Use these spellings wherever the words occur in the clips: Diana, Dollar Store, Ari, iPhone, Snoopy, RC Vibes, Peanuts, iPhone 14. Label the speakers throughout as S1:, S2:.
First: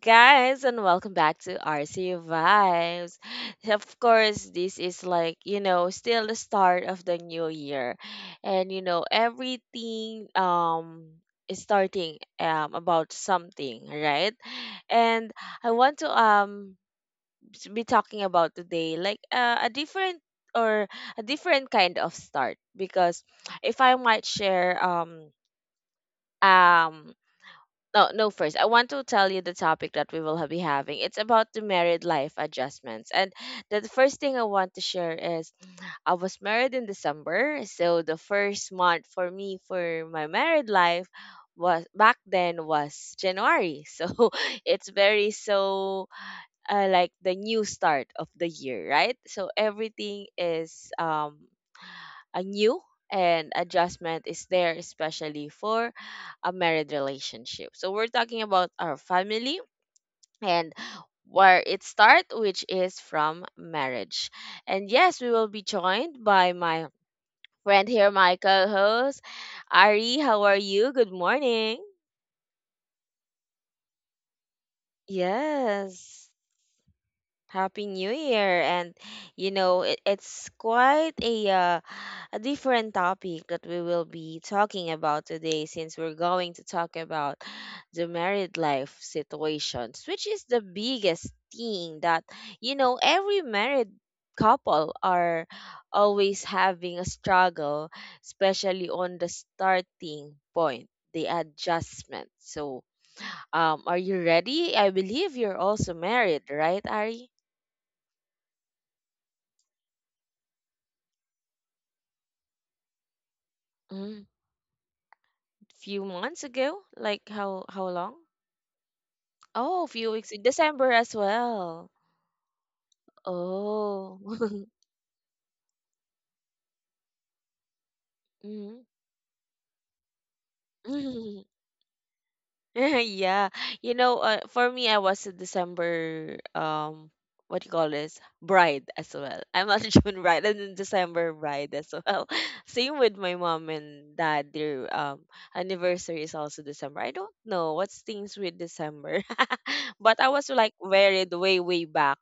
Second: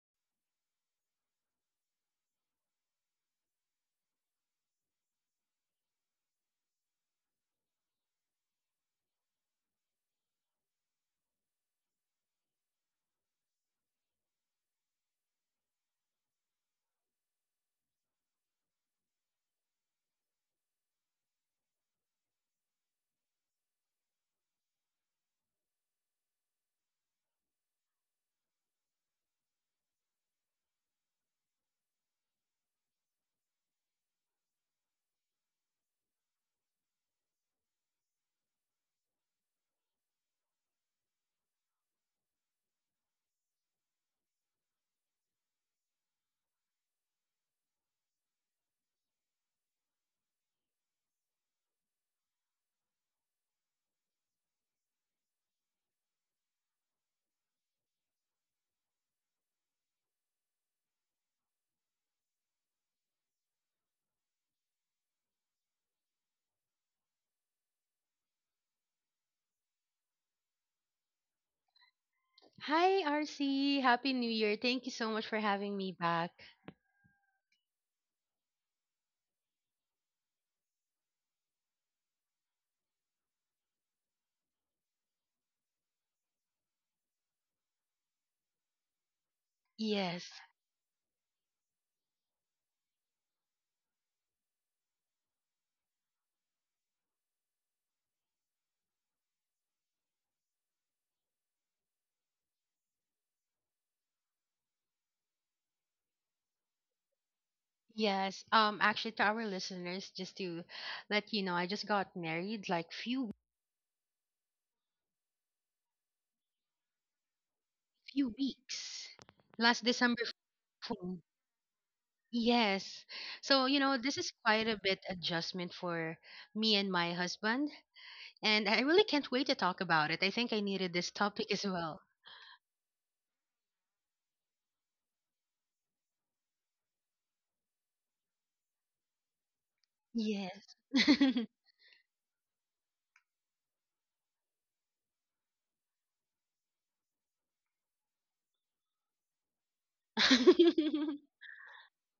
S1: guys, and welcome back to RC Vibes. Of course, this is like, still the start of the new year, and everything is starting about something, right? And I want to be talking about today, like, a different or kind of start, because if I might share um no, no, first, I want to tell you the topic that we will be having. It's about the married life adjustments. And the first thing I want to share is I was married in December. So the first month for me, for my married life, was back then, was January. So, it's very so like the new start of the year, right? So everything is a new, and adjustment is there, especially for a married relationship. So we're talking about our family, and where it start, which is from marriage. And yes, we will be joined by my friend here, my co-host, Ari. How are you? Good morning.
S2: Hi, RC. Happy New Year. Thank you so much for having me back.
S1: Yes. Happy New Year. And it's quite a different topic that we will be talking about today, since we're going to talk about the married life situations,
S2: Yes.
S1: which is the biggest thing that every married couple are always having a struggle, especially on the starting point, the adjustment. So, are you ready? I believe you're also married, right, Ari?
S2: Yes. Actually to our listeners just to let you know I just got married like few
S1: Mm, few months ago? Like how long?
S2: few weeks
S1: Oh,
S2: last
S1: few
S2: December
S1: weeks in December as
S2: 14.
S1: well.
S2: Yes. So, you know,
S1: Oh.
S2: this is quite a bit adjustment for me and my husband, and I
S1: Mm.
S2: really can't wait to talk about it. I think I needed this topic as well.
S1: Yeah. You know, for me, I was a December, what you call this? Bride as well. I'm not a June bride, I'm a
S2: Yes.
S1: December bride as well. Same with my mom and dad. Their anniversary is also December. I don't know what's things with December. But I was like married way way back,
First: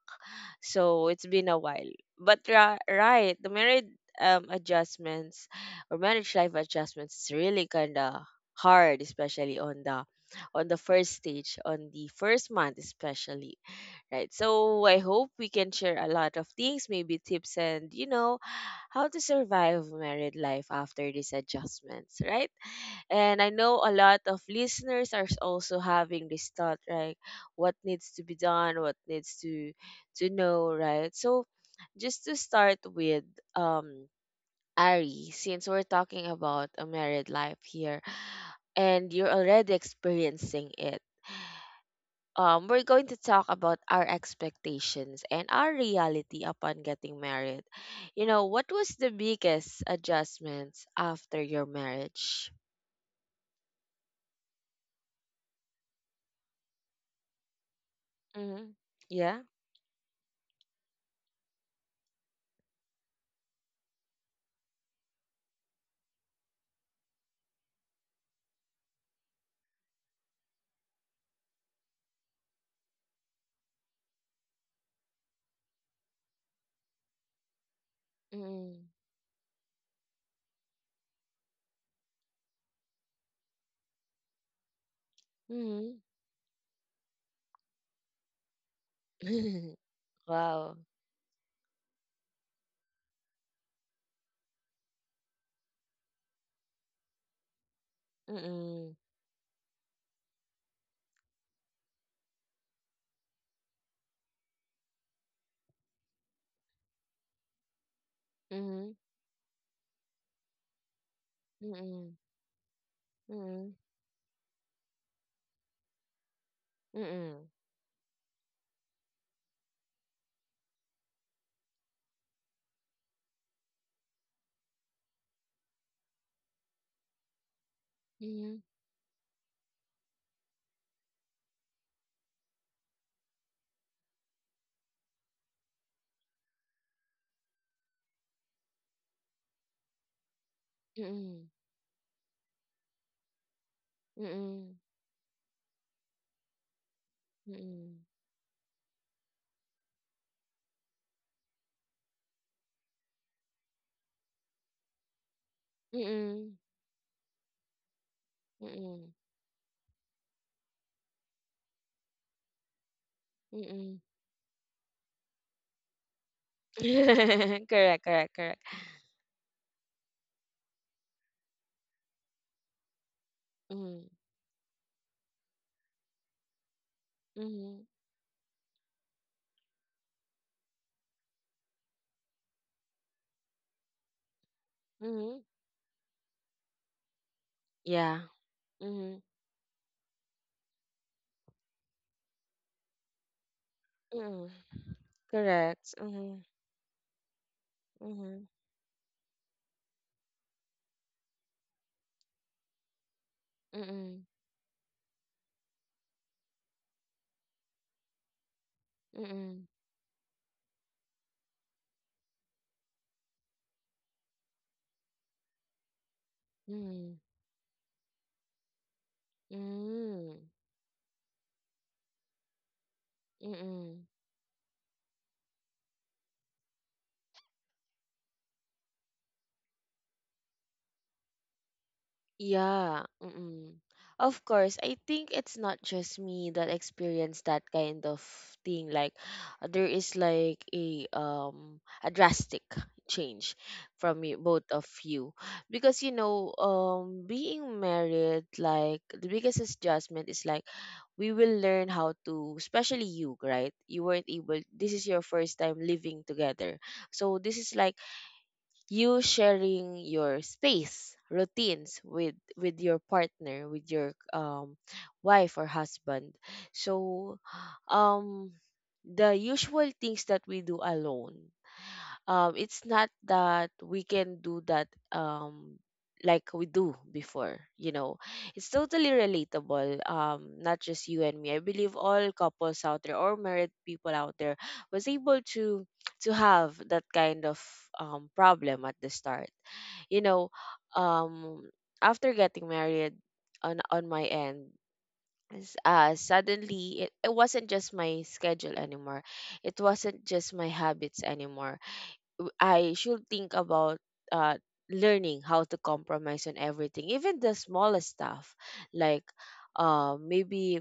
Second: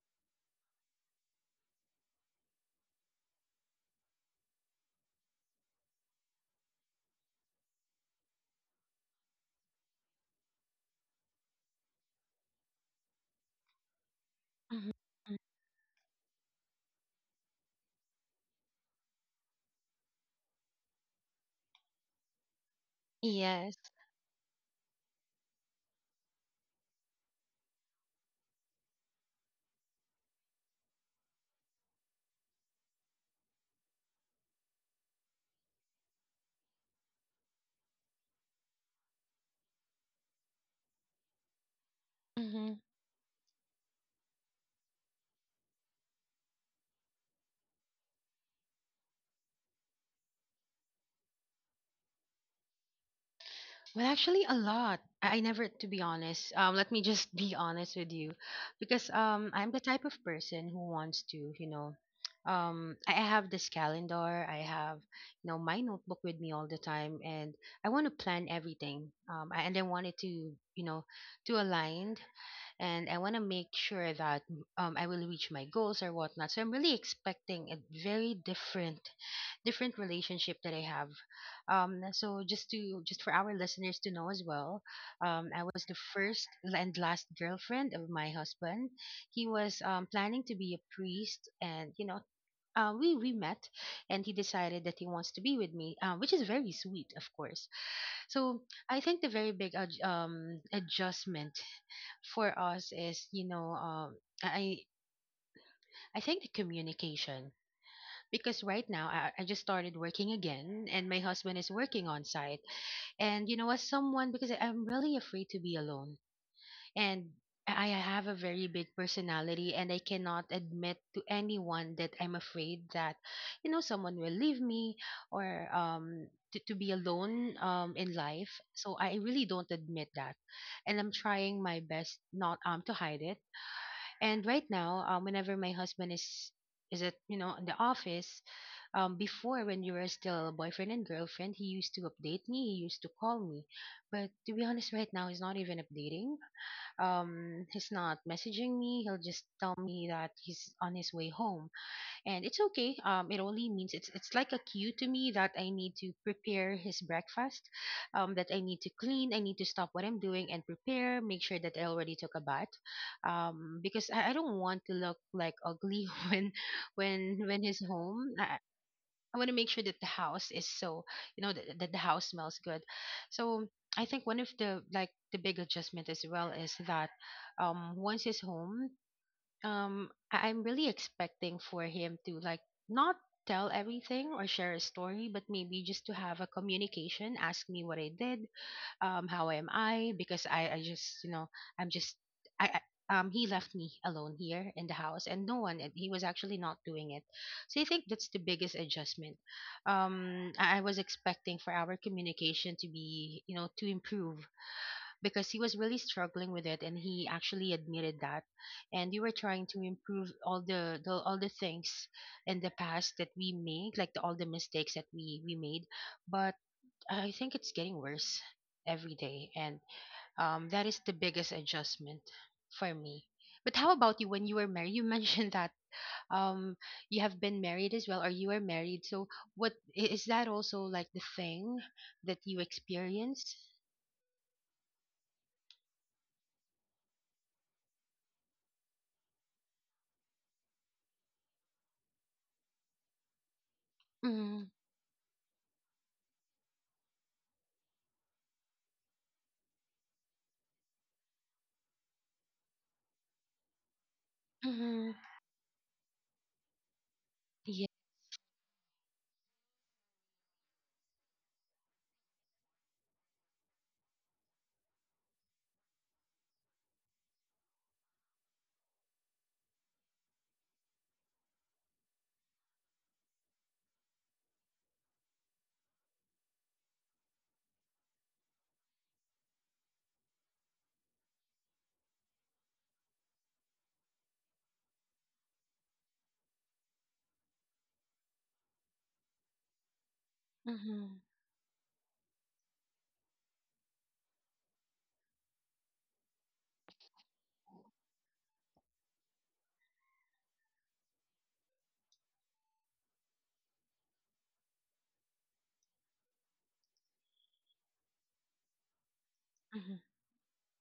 S1: so it's been a while. But right, the married adjustments, or marriage life adjustments, is really kinda hard, especially on the first stage, on the first month, especially, right? So
S2: Mhm.
S1: I hope we can share a lot of things, maybe tips and, how to survive married life after these adjustments, right? And I know
S2: Yes.
S1: a lot of listeners are also having this thought, right? What needs to be done, what needs to know, right? So just to start with, um Ari, since we're talking about a married life here, and you're already experiencing it, we're going to talk about our expectations and our reality upon getting married. You know, what was the biggest adjustments after your marriage?
S2: Well, actually, a lot. I never, to be honest. Let me just be honest with you,
S1: Mm-hmm.
S2: because
S1: Yeah.
S2: I'm the type of person who wants to. I have this calendar. I have my notebook with me all the time, and I want to plan everything. And I want it to aligned, and I want to make sure that I will reach my goals or whatnot. So I'm really expecting a very
S1: Mm-hmm.
S2: different relationship that I have. So just to just for our listeners to know as well, I was the first and last girlfriend of my husband. He
S1: Mm-hmm.
S2: was planning to be
S1: Wow.
S2: a priest, and. We met, and he decided that he wants to be with me, which is very sweet, of course. So
S1: Mm-hmm.
S2: I think the very big adjustment for us is, I I think, the communication, because right
S1: Mm-hmm.
S2: now I just started working again, and my husband is working
S1: Mm-hmm.
S2: on site, and as someone, because I'm really afraid to be alone, and
S1: Mm-hmm.
S2: I have a very big personality, and I cannot admit to anyone that I'm afraid that someone will leave me, or to be alone in life,
S1: Mm-hmm.
S2: so I really don't admit that, and I'm trying my best not to hide it. And right now whenever my husband is at in the office, before, when you were still boyfriend and
S1: Mm-hmm.
S2: girlfriend, he used to update me, he used to call me. But to be
S1: Mm-hmm.
S2: honest, right now he's not even updating. He's
S1: Mm-hmm.
S2: not messaging me. He'll just tell me that he's on his way home, and it's okay. It only means it's like a cue to me that I need to
S1: Mm-hmm.
S2: prepare his breakfast, that I need to
S1: Mm-hmm.
S2: clean, I need to stop what I'm doing and prepare, make sure that I already took a bath,
S1: Mm-hmm.
S2: because I don't want to look like ugly when when he's
S1: Correct,
S2: home.
S1: correct,
S2: I,
S1: correct.
S2: I want to make sure that the house is so, you know, that, that the house smells good. So I
S1: Mm-hmm.
S2: think one of the big adjustment as well is that
S1: Mm-hmm.
S2: um once he's home, I'm really expecting for him to like not tell everything or share a story,
S1: Mm-hmm.
S2: but maybe just to have a communication, ask me what I
S1: Yeah.
S2: did, how am I, because I just you know I'm just I he left me alone
S1: Mm-hmm.
S2: here in the house and no one, and
S1: Correct.
S2: he was
S1: Mhm.
S2: actually not doing it. So I think that's the
S1: Mhm.
S2: biggest adjustment. I was expecting for our communication to be to
S1: Mm.
S2: improve, because he was really struggling with it, and he actually admitted that, and we were trying
S1: Mm.
S2: to improve all the things in the past that we made, like all the mistakes that we made. But
S1: Mm.
S2: I think it's getting worse every day, and
S1: Mm.
S2: that is the biggest adjustment for me.
S1: Mm.
S2: But how
S1: Mm.
S2: about you when you were married? You mentioned that um, you have been married as well, or you were married. So, what is that also like the thing that you
S1: Yeah,
S2: experience?
S1: mm. Of course, I think it's not just me that experienced that kind of thing. Like, there is like a drastic change from you,
S2: Mm-hmm.
S1: both of you. Because being married, like the biggest adjustment is like we will learn how to, especially you, right? You weren't able, this is
S2: Mm-hmm.
S1: your first time living together. So this is
S2: Yeah.
S1: like you sharing your space routines with your partner, with your wife or husband. So, um the usual things that we do alone, it's not that we can do that, like we do before, it's totally relatable, not just you and me. I believe all couples out there, or married people out there, was able to have that kind of, problem at the start, you know
S2: Mm-hmm.
S1: um after getting married. On my end, suddenly it wasn't just my schedule anymore, it wasn't just my habits anymore. I should think about, uh, learning how to compromise on everything, even the smallest stuff, like,
S2: Mm-hmm.
S1: maybe,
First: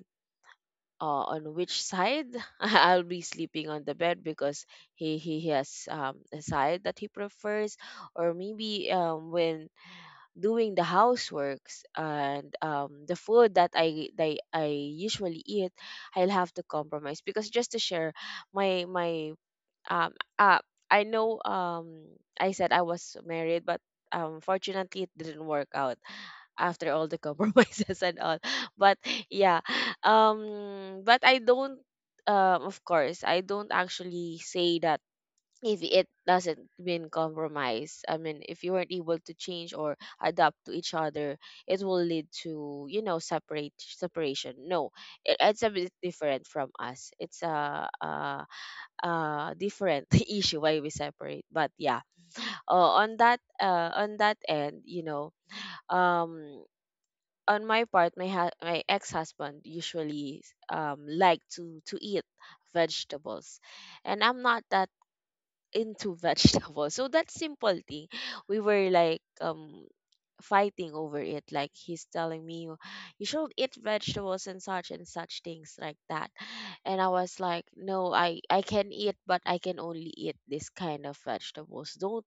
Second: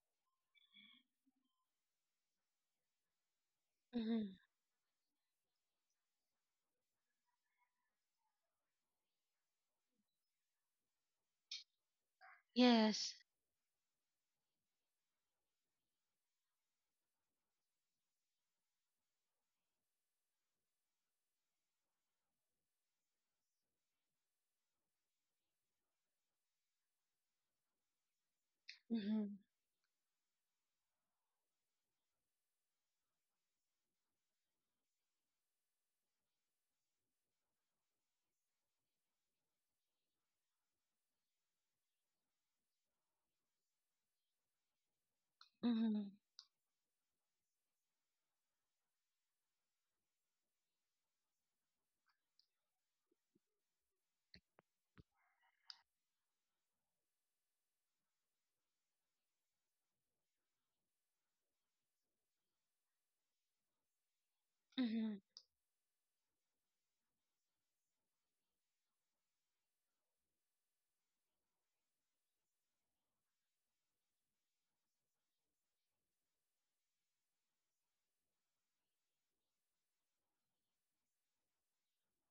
S1: on which side I'll be sleeping on the bed,
S2: Mm-hmm.
S1: because he has, a side that he prefers, or maybe, when doing the houseworks, and,
S2: Yes.
S1: the food that I usually eat, I'll have to compromise. Because, just to share my, um uh I know, I said I was married, but, fortunately it didn't work out after all the compromises and all. But
S2: Mm-hmm.
S1: yeah, but I don't, of course, I don't actually say that, if it doesn't mean compromise. I mean, if you weren't able to change or adapt to each other, it will lead to, separate separation, no. It's a bit
S2: Mm-hmm.
S1: different from us. It's a different issue why we separate, but yeah. On that end, you know. um on my part, my ex-husband usually, like to eat vegetables, and I'm not that
S2: Mm-hmm.
S1: into vegetables, so that simple thing, we were like, fighting over it. Like, he's telling me, you should eat vegetables and such things like that. And I was like, no, I can eat, but I can only eat this kind of vegetables. Don't,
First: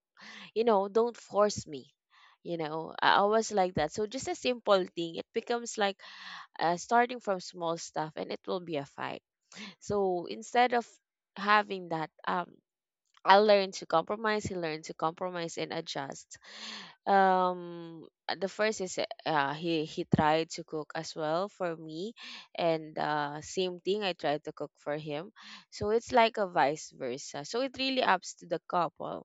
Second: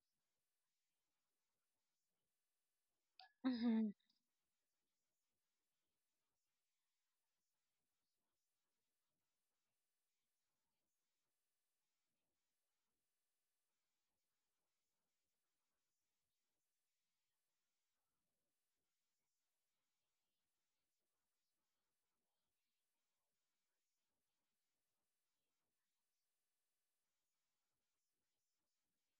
S1: you know, don't force me. You know, I was like that.
S2: Mm-hmm.
S1: So, just a simple thing, it becomes like, starting from small stuff, and it will be a fight. So, instead of having that, I learned to compromise, he learned to compromise and adjust. The first is, he tried to cook as well for me, and, same thing, I tried to cook for him. So it's like a vice versa, so it really ups to the couple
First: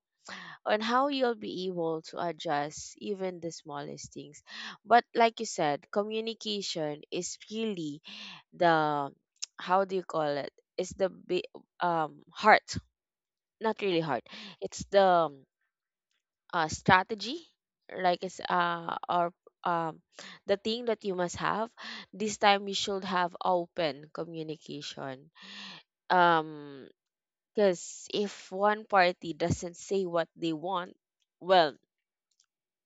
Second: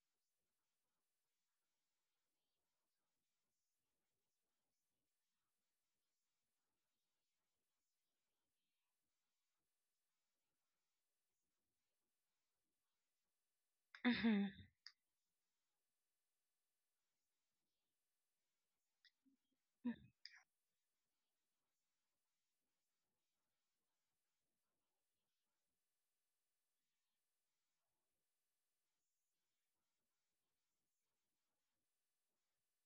S1: on how you'll be able to adjust even the smallest things. But like you said, communication is really the, how do you call it, it's the, heart, not really heart,
S2: Mm-hmm.
S1: it's the, um, strategy, like, it's, or um the thing that you must have. This time you should have open communication, um because if one party doesn't say what they want, well,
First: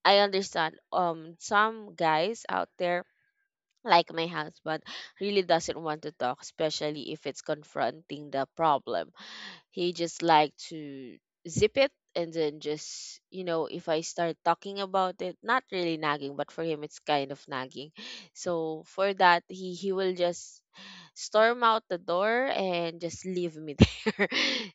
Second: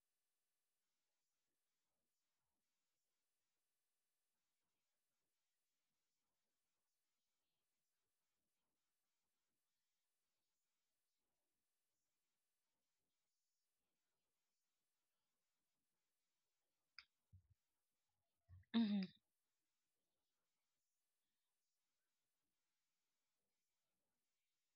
S1: I understand, some guys out there, like my husband, really doesn't want to talk, especially if it's confronting the problem. He just like to zip it, and then just, you know, if I start talking about it, not really nagging, but for him it's kind of nagging. So,
S2: Mm-hmm.
S1: for that, he will just storm out the door and just leave me there.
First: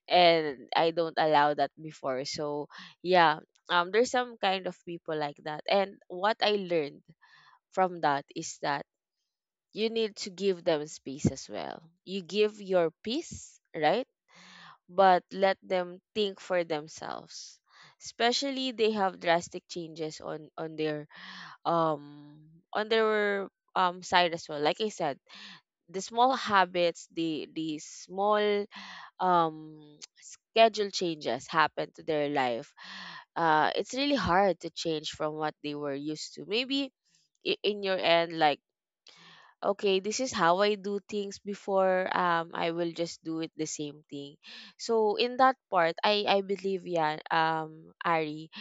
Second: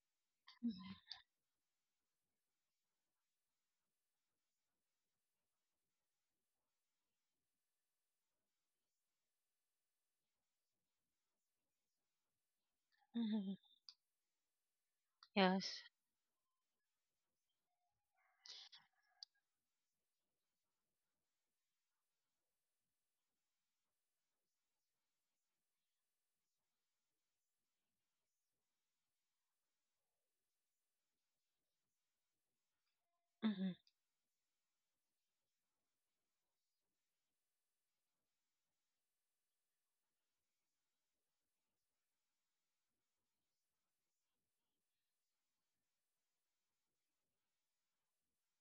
S1: And I don't allow that before. So yeah, there's some kind of people like that. And what I learned from that is that you need to give them space as well. You give your
S2: Mm-hmm.
S1: peace, right? But let
S2: Yes.
S1: them think for themselves, especially they have drastic changes um on their side as well. Like I said, the small habits, the small, um schedule changes happen to their life.
S2: Mm-hmm.
S1: It's really hard to change from what they were used to, maybe, in your end, like, okay, this is how I do things before, I will just do it the same thing. So, in that part, I believe, yeah, Ari,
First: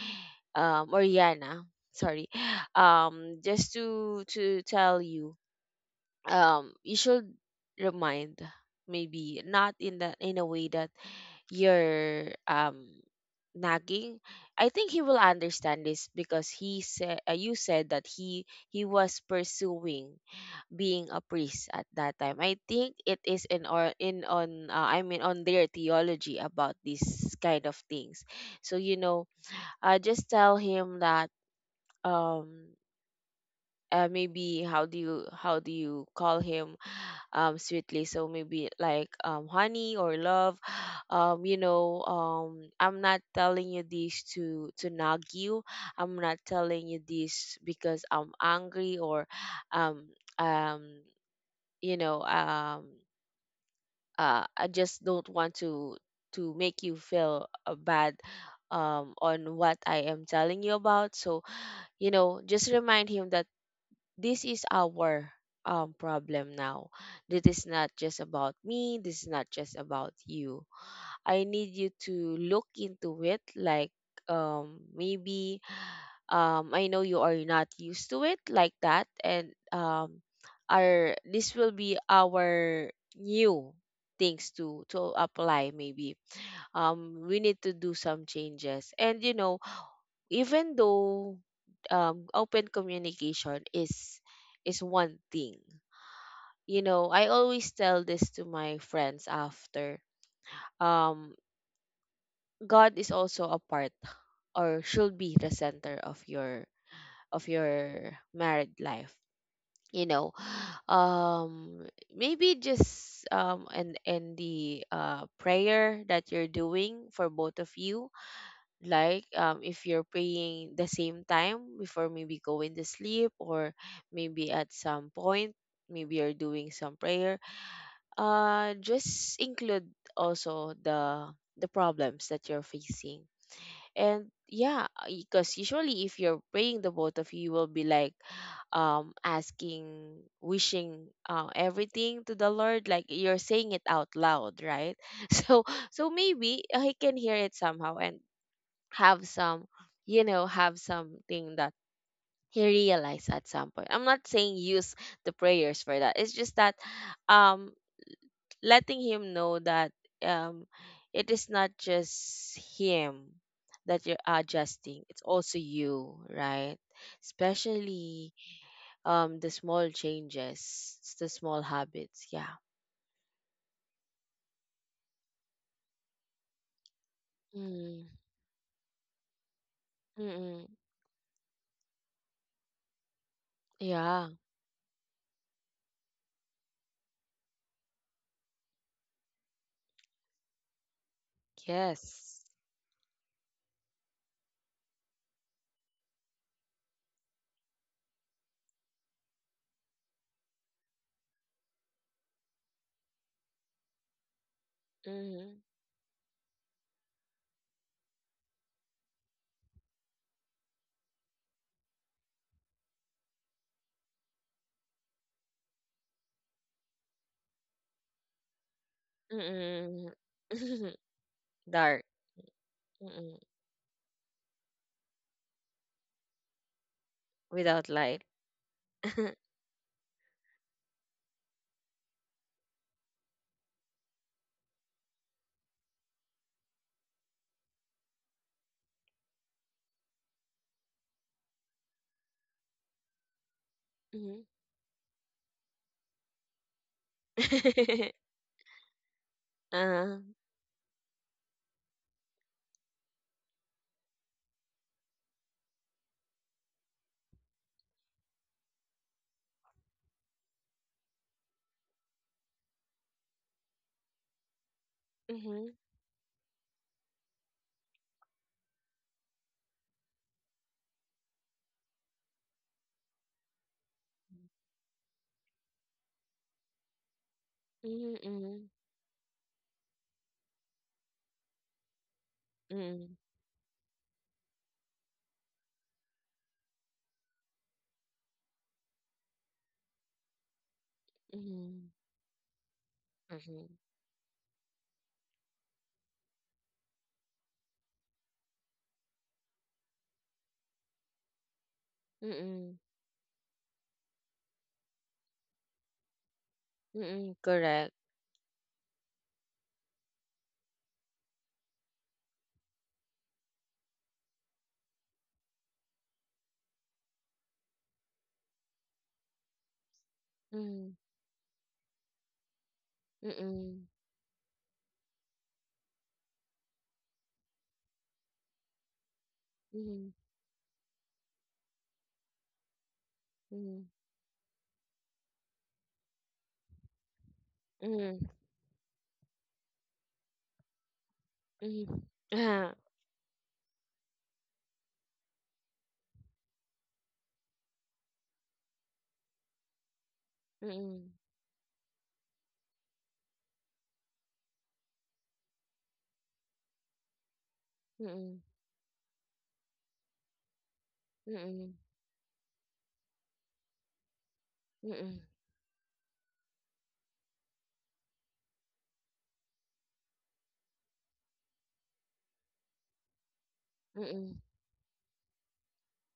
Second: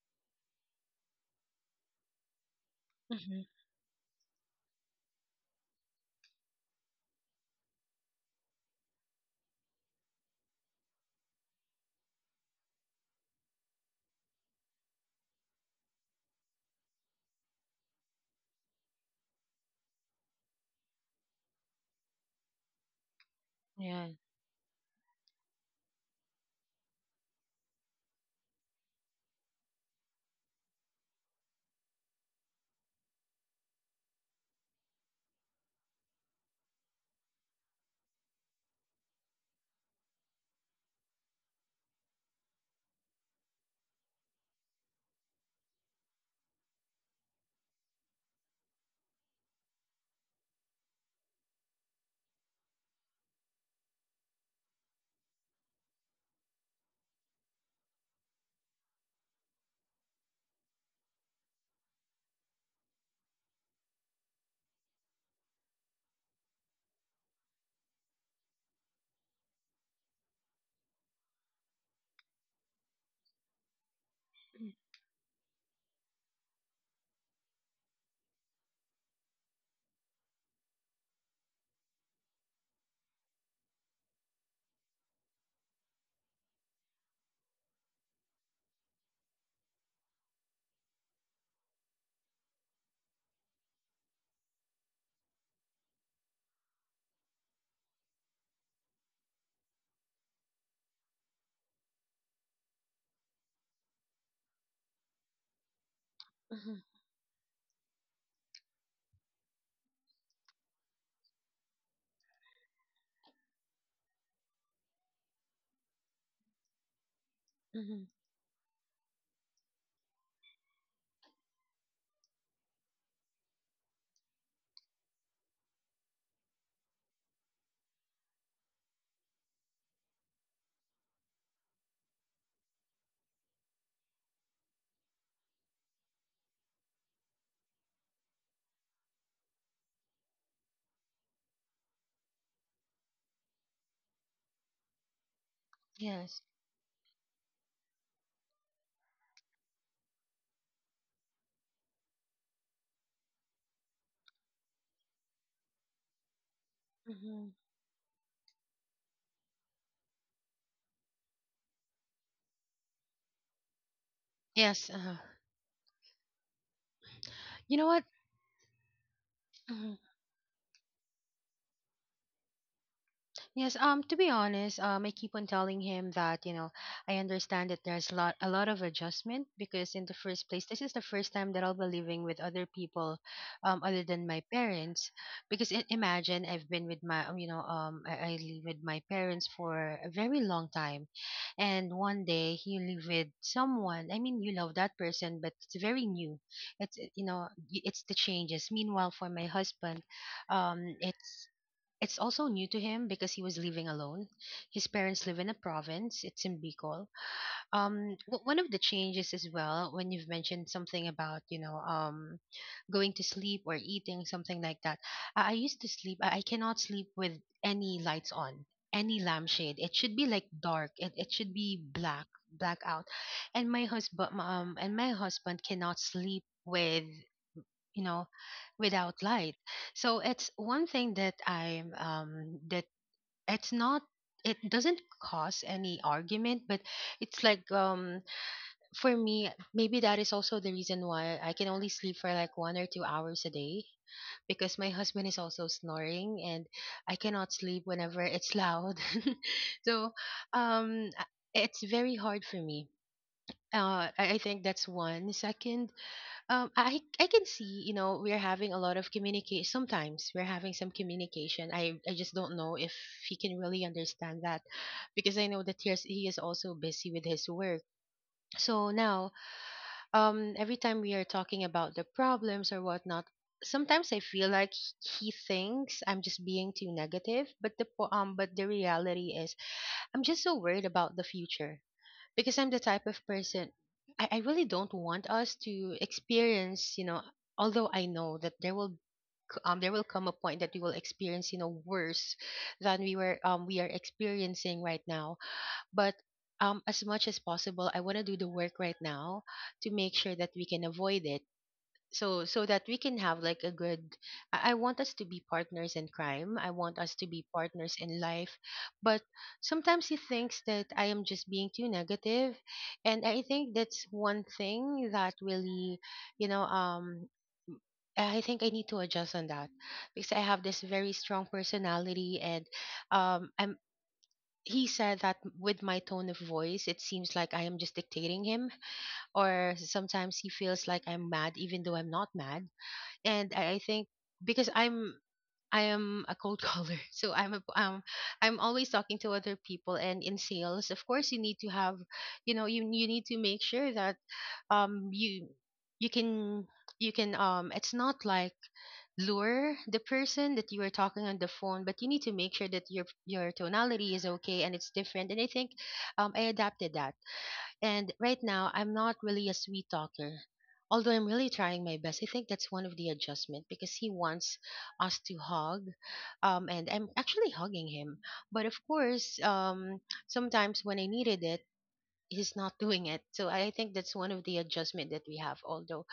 S1: or Yana, sorry.
S2: Mm-hmm.
S1: Just to tell you, you should remind, maybe not in the, in a way that you're, nagging. I think he will understand this, because he said, you said that he was pursuing being a priest at that time. I think it is, in or
S2: Yeah.
S1: in on I mean, on their theology about these kind of things. So, you know, just tell him that, um maybe, how do you call him, sweetly? So maybe like, honey or love. I'm not telling you this to nag you. I'm not telling you this because I'm angry, or, um um you know um I just don't want to make you feel, bad, on what I am telling you about. So, just remind him that this is our, problem now. This is not just about me. This is not just about you. I need you to look into it. Like, maybe, I know you are not used to it like that, and, our this will be our new things to apply. Maybe, we need to do some changes. And you know, even though, open communication is one thing. You know, I always tell this to my friends after. Um, God is also a part, or should be the center of your married life, you know um maybe just and the prayer that you're doing for both of
S2: Mm-hmm.
S1: you. Like, if you're praying the same time before maybe going to sleep, or maybe at some point, maybe you're doing some prayer, just include also the problems that you're facing. And yeah, because usually if you're praying, the both of you will be like asking, wishing, everything to the Lord, like you're saying it out loud, right? So
S2: Yes.
S1: maybe he can hear it somehow and have some you know have something that he realized at some point. I'm not saying use the prayers for that, it's just that
S2: Hmm.
S1: um letting him know that um, it is not just him that you're
S2: Yes.
S1: adjusting, it's also you, right?
S2: You know what?
S1: Especially the small
S2: Hmm.
S1: changes, it's the small habits, yeah.
S2: Yes. To be honest, I keep on telling him that I understand that there's
S1: Mm,
S2: lot a lot of adjustment, because in the first place,
S1: mm-mm.
S2: this is the first time that I'll be living with other people, other than
S1: Yeah,
S2: my parents. Because I imagine I've been with my, I live with my parents for a very long time, and one
S1: yes,
S2: day you live with someone. I mean, you love that person, but it's very new. It's you know, y- it's the changes. Meanwhile, for my husband, um, it's it's also new to him, because he was living alone. His parents live in a
S1: mm-hmm.
S2: province. It's in Bicol. One of the changes as well, when you've mentioned something about going to sleep or eating something like that. I used to sleep. I cannot sleep with any lights on, any lampshade. It
S1: Mm-mm.
S2: should be like dark. It should be
S1: Dark.
S2: black, blackout.
S1: Mm-mm.
S2: And my husband cannot sleep
S1: Without
S2: you
S1: light.
S2: know without light. So it's one thing that I that it's not, it doesn't cause any argument, but it's like for me maybe that is also the reason why I can only sleep for like 1 or 2 hours a day,
S1: Mhm.
S2: because my husband is also snoring, and I cannot sleep whenever it's loud. So
S1: uh,
S2: um uh, it's very hard for me. I think that's one. Second. I can see we're having a lot of communication. Sometimes we're having some communication. I just don't know if he can really understand that, because I know
S1: mhm.
S2: that he is also busy with his work. So now, every time we are talking about the problems or whatnot, sometimes I feel like he thinks I'm just being too negative. But
S1: Mhm,
S2: the
S1: mhm,
S2: reality is, I'm just so worried about the future, because I'm the type
S1: mhm,
S2: of person. I really don't want us to experience, although I know that there will come a point that we will experience
S1: mhm,
S2: worse than we were um
S1: mhm,
S2: we are experiencing right now. But as much as possible, I want to do the work right now to make sure that we can avoid it, so
S1: mhm.
S2: that we can have like a good. I want us to be partners in crime, I want us to
S1: Mm,
S2: be
S1: correct.
S2: partners in life, but sometimes he thinks that I am just being too negative, and I think that's one thing that really you know um I think I need to adjust on that, because I have this
S1: Mm,
S2: very strong personality, and I'm
S1: mm,
S2: he said that with my tone of voice it seems like I am just dictating him, or
S1: mm,
S2: sometimes he feels like I'm mad even though I'm not mad. And I
S1: mm,
S2: think, because I am a cold caller, so
S1: mm,
S2: I'm always talking to other people. And in sales, of course, you need to have,
S1: mm.
S2: you know,
S1: Ah,
S2: you need to make sure that um you you can it's not like lure the person that you are
S1: mm,
S2: talking on the phone, but you need to make sure that your tonality is okay and it's different. And I think I adapted that. And
S1: mm,
S2: right now, I'm not really a sweet talker, although I'm really
S1: mm,
S2: trying my best. I think that's one of the adjustment because he wants
S1: mm,
S2: us to hug, and I'm actually hugging him. But of course, sometimes when I needed it, he's not doing it. So I think that's one
S1: mm,
S2: of the adjustment that we have. Although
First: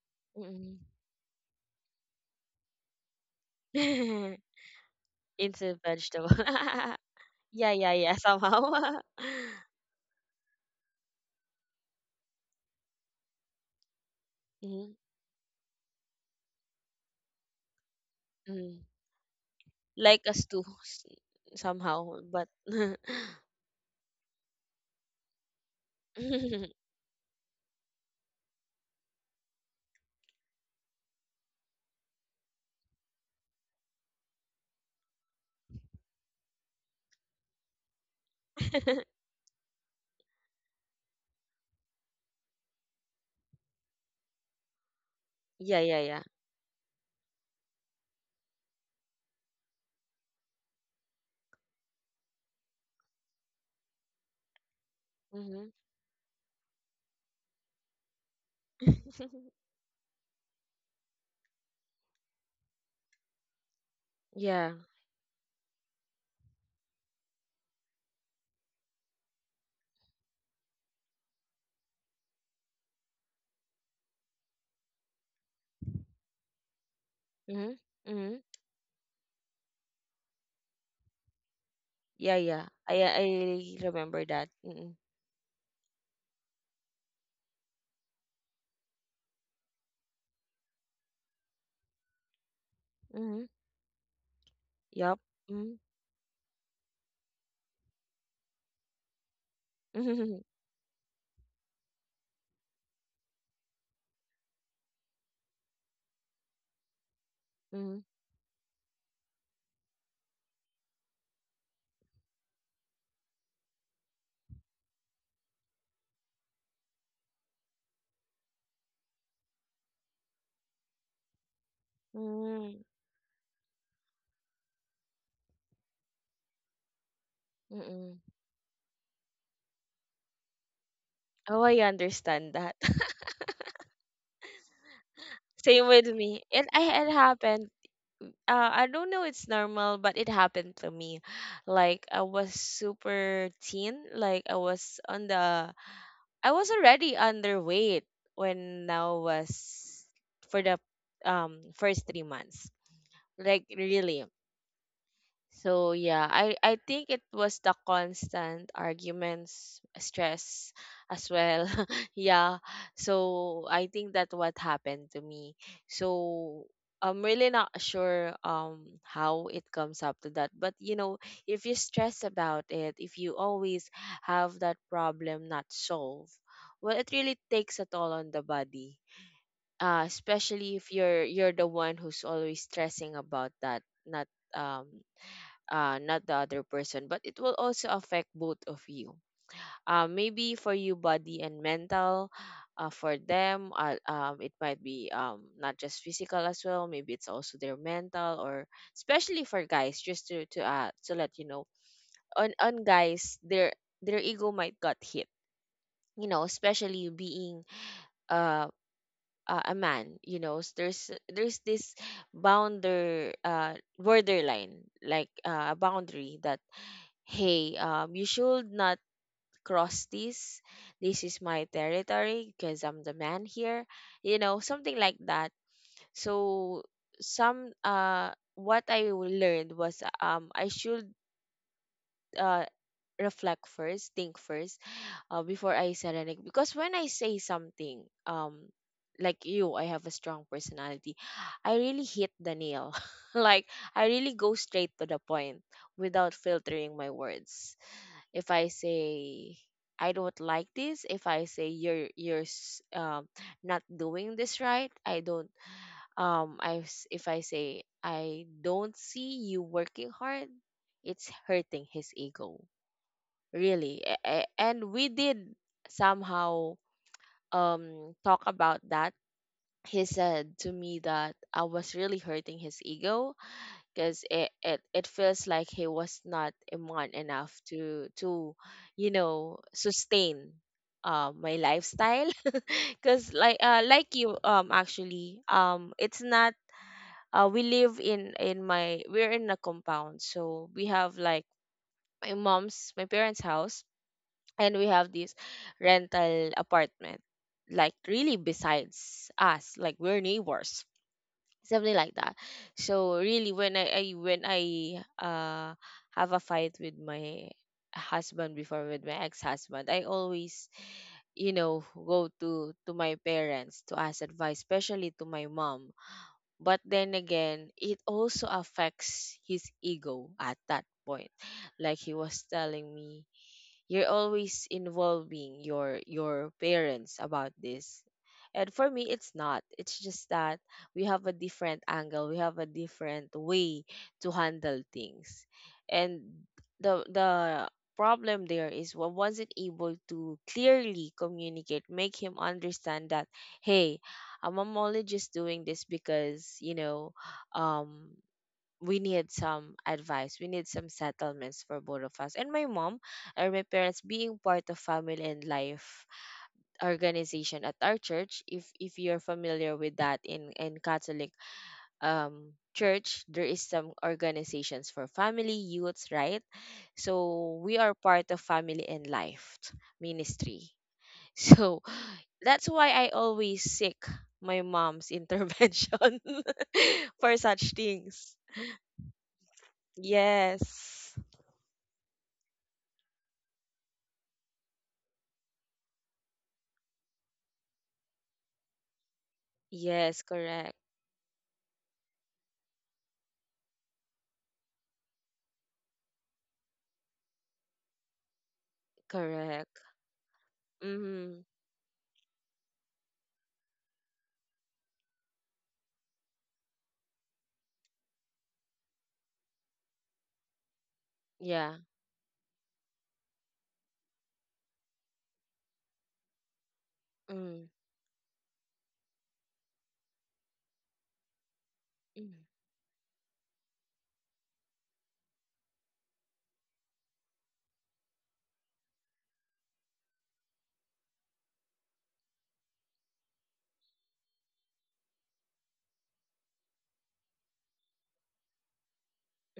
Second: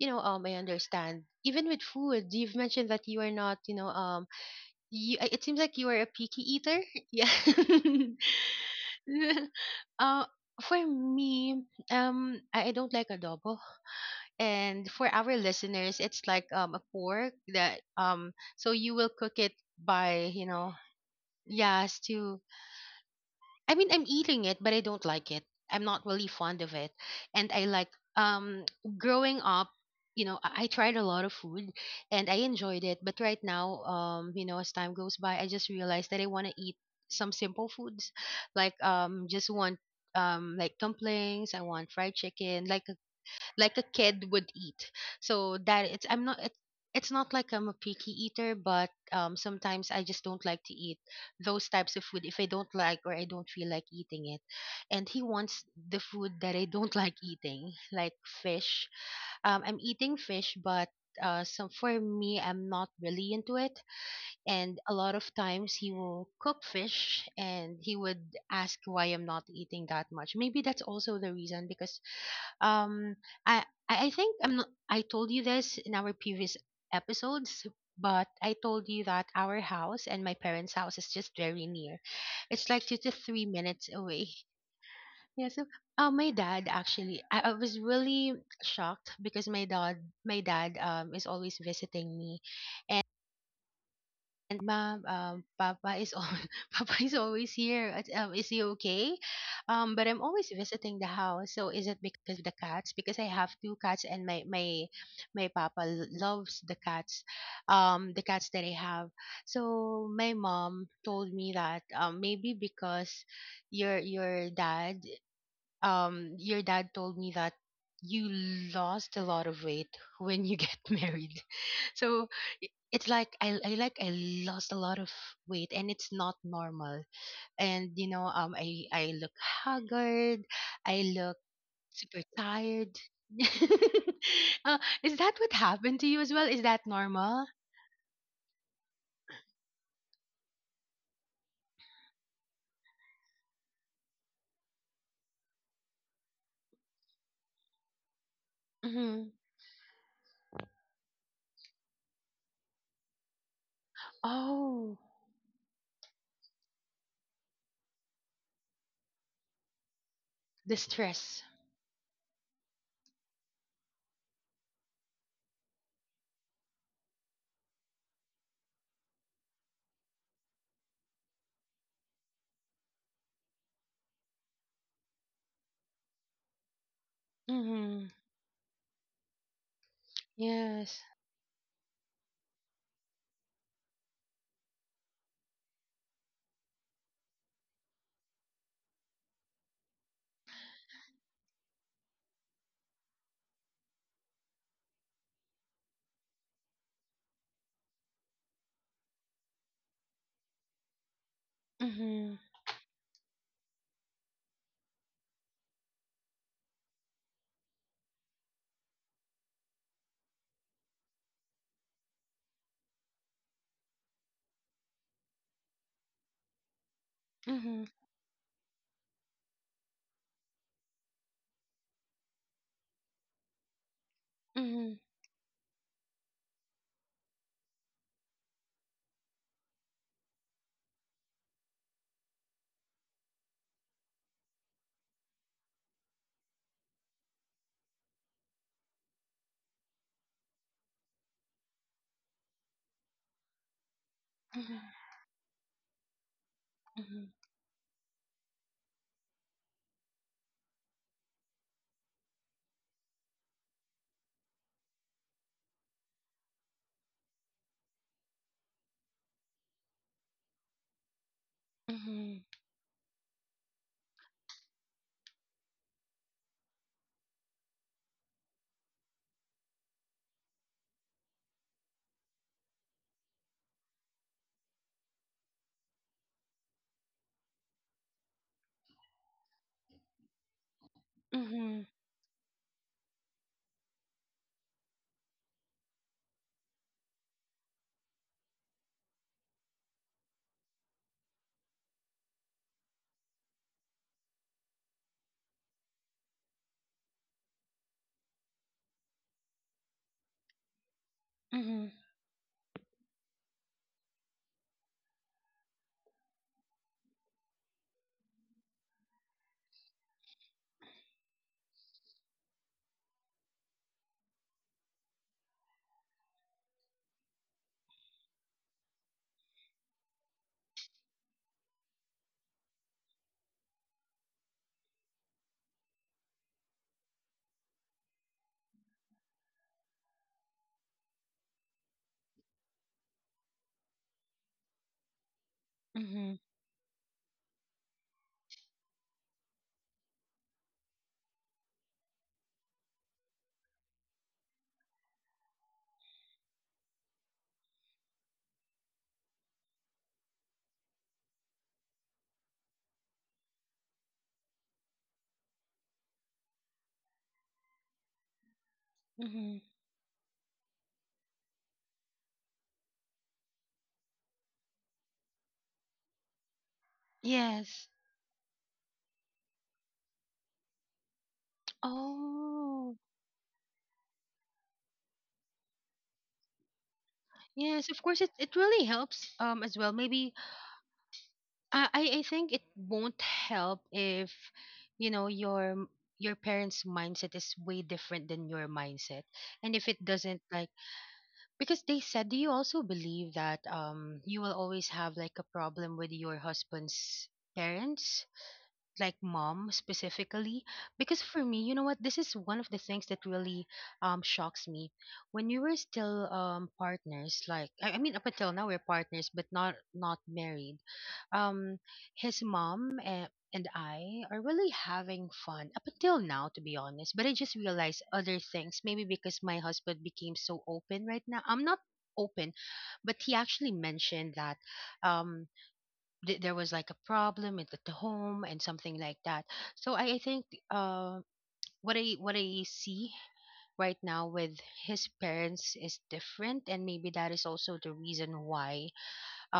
S2: you know,
S1: mm,
S2: um, I
S1: mm.
S2: understand. Even with food, you've mentioned that you are not, you know, um, you, uh, it seems
S1: It's
S2: like
S1: a
S2: you are a
S1: vegetable.
S2: picky eater. Yeah.
S1: Yeah, yeah, yeah, somehow.
S2: uh, for me, I don't like adobo, and
S1: Mm,
S2: for our listeners, it's like a pork that so
S1: mm.
S2: you will cook it
S1: Like
S2: by
S1: us too,
S2: yeah,
S1: somehow,
S2: stew.
S1: but
S2: I mean, I'm eating it, but I don't like it. I'm not really fond of it. And I like um growing up, I tried a lot of food and I enjoyed it, but right now, as time goes by, I just realized that I want to eat some simple foods, like just want like dumplings. I want fried chicken, like a kid would eat. So
S1: yeah,
S2: that
S1: yeah,
S2: it's I'm
S1: yeah.
S2: not it's it's not like I'm a picky eater, but sometimes I just don't like to eat those types of food if I don't like or I don't feel like eating it. And he wants
S1: Mm-hmm.
S2: the food that I don't like eating, like fish. I'm eating fish, but so for me, I'm not really into it.
S1: Yeah.
S2: And a lot of times he will cook fish and he would ask why I'm not eating that much. Maybe that's also the reason because um i I i think I'm not I told you this in our previous episodes.
S1: Mm-hmm.
S2: But
S1: Mm-hmm.
S2: I told you that our house and my parents house is just very near.
S1: Yeah,
S2: It's
S1: yeah.
S2: like
S1: I
S2: two to three
S1: I
S2: minutes
S1: remember
S2: away.
S1: that. Mm-hmm.
S2: Yeah. So my dad actually, I was really shocked because my dad is always visiting me. And mom,
S1: Yup. Mm.
S2: Papa is al Papa is always here. At, is he okay? But I'm always visiting the house. So is it because of the cats? Because I have two cats, and my Papa loves
S1: Mm.
S2: the cats that I have. So my mom told me that maybe because your your dad your dad told me that you lost a lot of weight when you get married. so
S1: Mm.
S2: it's like I lost a lot of weight, and it's not normal. And you
S1: Mm.
S2: know, I look haggard, I look
S1: Oh, I
S2: super
S1: understand that.
S2: tired. uh, is that what
S1: Same
S2: happened to
S1: with
S2: you as well?
S1: me.
S2: Is
S1: It
S2: that
S1: I it
S2: normal?
S1: happened. Mm. I don't know it's normal, but it happened to me. Like, I was super thin. Like, I was already underweight when I
S2: Mm-hmm.
S1: was for the first 3 months. Like, really.
S2: Oh,
S1: So yeah, I think it was the constant arguments, stress
S2: the
S1: as
S2: stress.
S1: well. Yeah. So I think that what happened to me. So I'm really not sure how it comes up to that. But, if you stress about it, if you always have that problem not solved, well, it really takes a
S2: Mm-hmm.
S1: toll on the body. Especially if
S2: Yes.
S1: you're the one who's always stressing about that, not um not the other person, but it will also affect both of you. Maybe for you, body and mental. For them, it might be not just physical as well. Maybe it's also their mental. Or especially for guys, just to to let you know,
S2: Mm-hmm.
S1: on guys, their ego might got hit. You know, especially being uh, a man. You know, there's this bounder borderline, like a boundary that, hey,
S2: Mm-hmm.
S1: you should not cross this. This is my territory because I'm the man here. You know,
S2: Mm-hmm.
S1: something like that. So some what learned was, I should uh reflect first, think first, before I say anything. Because when I say something, like you, I have a strong personality. I really hit the nail. Like, I really go straight to
S2: Mm-hmm.
S1: the point without filtering my words. If I say I don't like this, if I say you're not doing this right, I don't I s- if I say I don't see you working hard, it's hurting his
S2: Mm-hmm.
S1: ego. Really. And we did somehow talk about that. He said to me that I was really hurting his ego because it feels like he was not a man enough to sustain my
S2: Mhm.
S1: lifestyle. Because like, like you, actually, it's not, we live in my we're in a compound, so we have like my parents house, and we have this rental apartment, like really besides us, like we're neighbors,
S2: Mhm.
S1: something like that. So really, when I have a fight with my husband before, with my ex-husband, I always, go to my parents to ask advice, especially to my mom. But then again, it also affects his ego at that point. Like, he was telling me, you're always involving your parents about this. And for me, it's not, it's just that we have a different angle, we have a different way to handle things. And
S2: Mhm.
S1: the problem there is, I wasn't able to clearly communicate, make him understand that, hey, I'm only just doing this because, um we need some advice. We need some settlements for both of us. And my mom, or my parents, being part of Family and Life organization at our church, if you're
S2: Mhm.
S1: familiar with that, in, Catholic church, there is some organizations for family, youths, right? So we
S2: Yes.
S1: are part of Family and Life ministry. So that's why
S2: Oh.
S1: I always seek my mom's intervention for such
S2: Yes, of course it
S1: things.
S2: it really helps as well. Maybe
S1: Yes.
S2: I I think it won't help if you know your parents' mindset is way different than your mindset. And if it
S1: Yes,
S2: doesn't like,
S1: correct.
S2: because they said, do you also believe that you will always have like a problem with your husband's parents? Like mom
S1: Correct.
S2: specifically. Because
S1: Mm-hmm.
S2: for me, you know what, this is one of the things that really shocks me when we were still partners. Like I mean up until now we're partners but not married.
S1: Yeah.
S2: um his mom and I are really having fun up until now, to be honest. But I just
S1: Mm.
S2: realized other things, maybe because my husband became so open right now. I'm not
S1: Mm.
S2: open, but he actually mentioned that. Um, there was like a problem at the home and something like that. So I think, uh, what I, what I see right now with his parents is different, and maybe that is also the reason why,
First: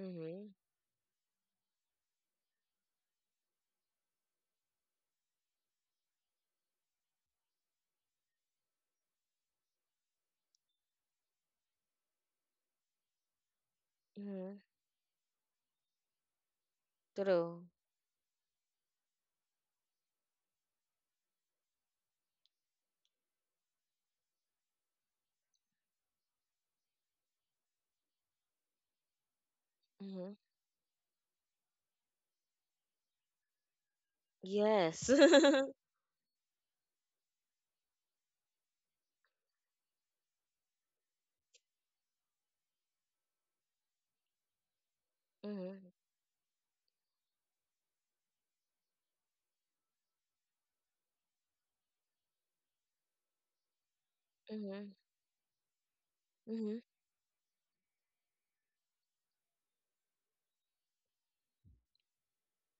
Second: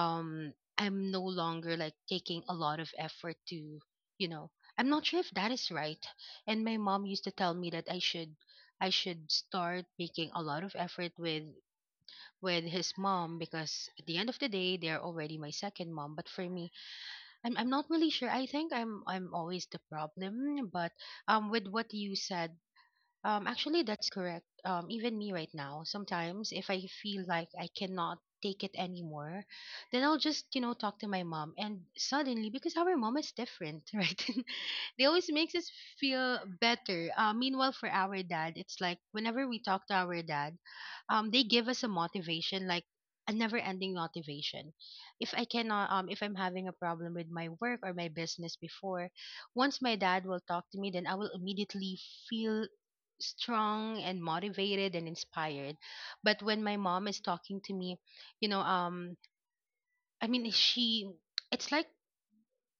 S1: Mm-hmm.
S2: I'm no longer like taking a lot of effort to, you know, I'm not sure if that is right. And my mom used to tell me that I should, I should start making a lot of effort with his mom, because at the end of the
S1: Mm-hmm.
S2: day they're already my second mom. But for me, I'm,
S1: True.
S2: I'm not really sure. I think I'm always the problem. But with what you said, actually, that's correct. Even me right now, sometimes if I feel like I cannot take it anymore, then I'll
S1: Mm-hmm.
S2: just, you know, talk to my mom. And suddenly, because our mom is different, right? They
S1: Yes.
S2: always makes
S1: Mm-hmm.
S2: us feel better. Meanwhile, for our dad, it's like whenever we talk to our dad, they give us a motivation, like a never-ending motivation. If I cannot, if I'm having a problem with my work or my business before, once my dad will talk to me, then I will immediately feel strong and
S1: Mm-hmm.
S2: motivated and inspired. But when my
S1: Mm-hmm.
S2: mom is talking to me, you know, I mean, she, it's like,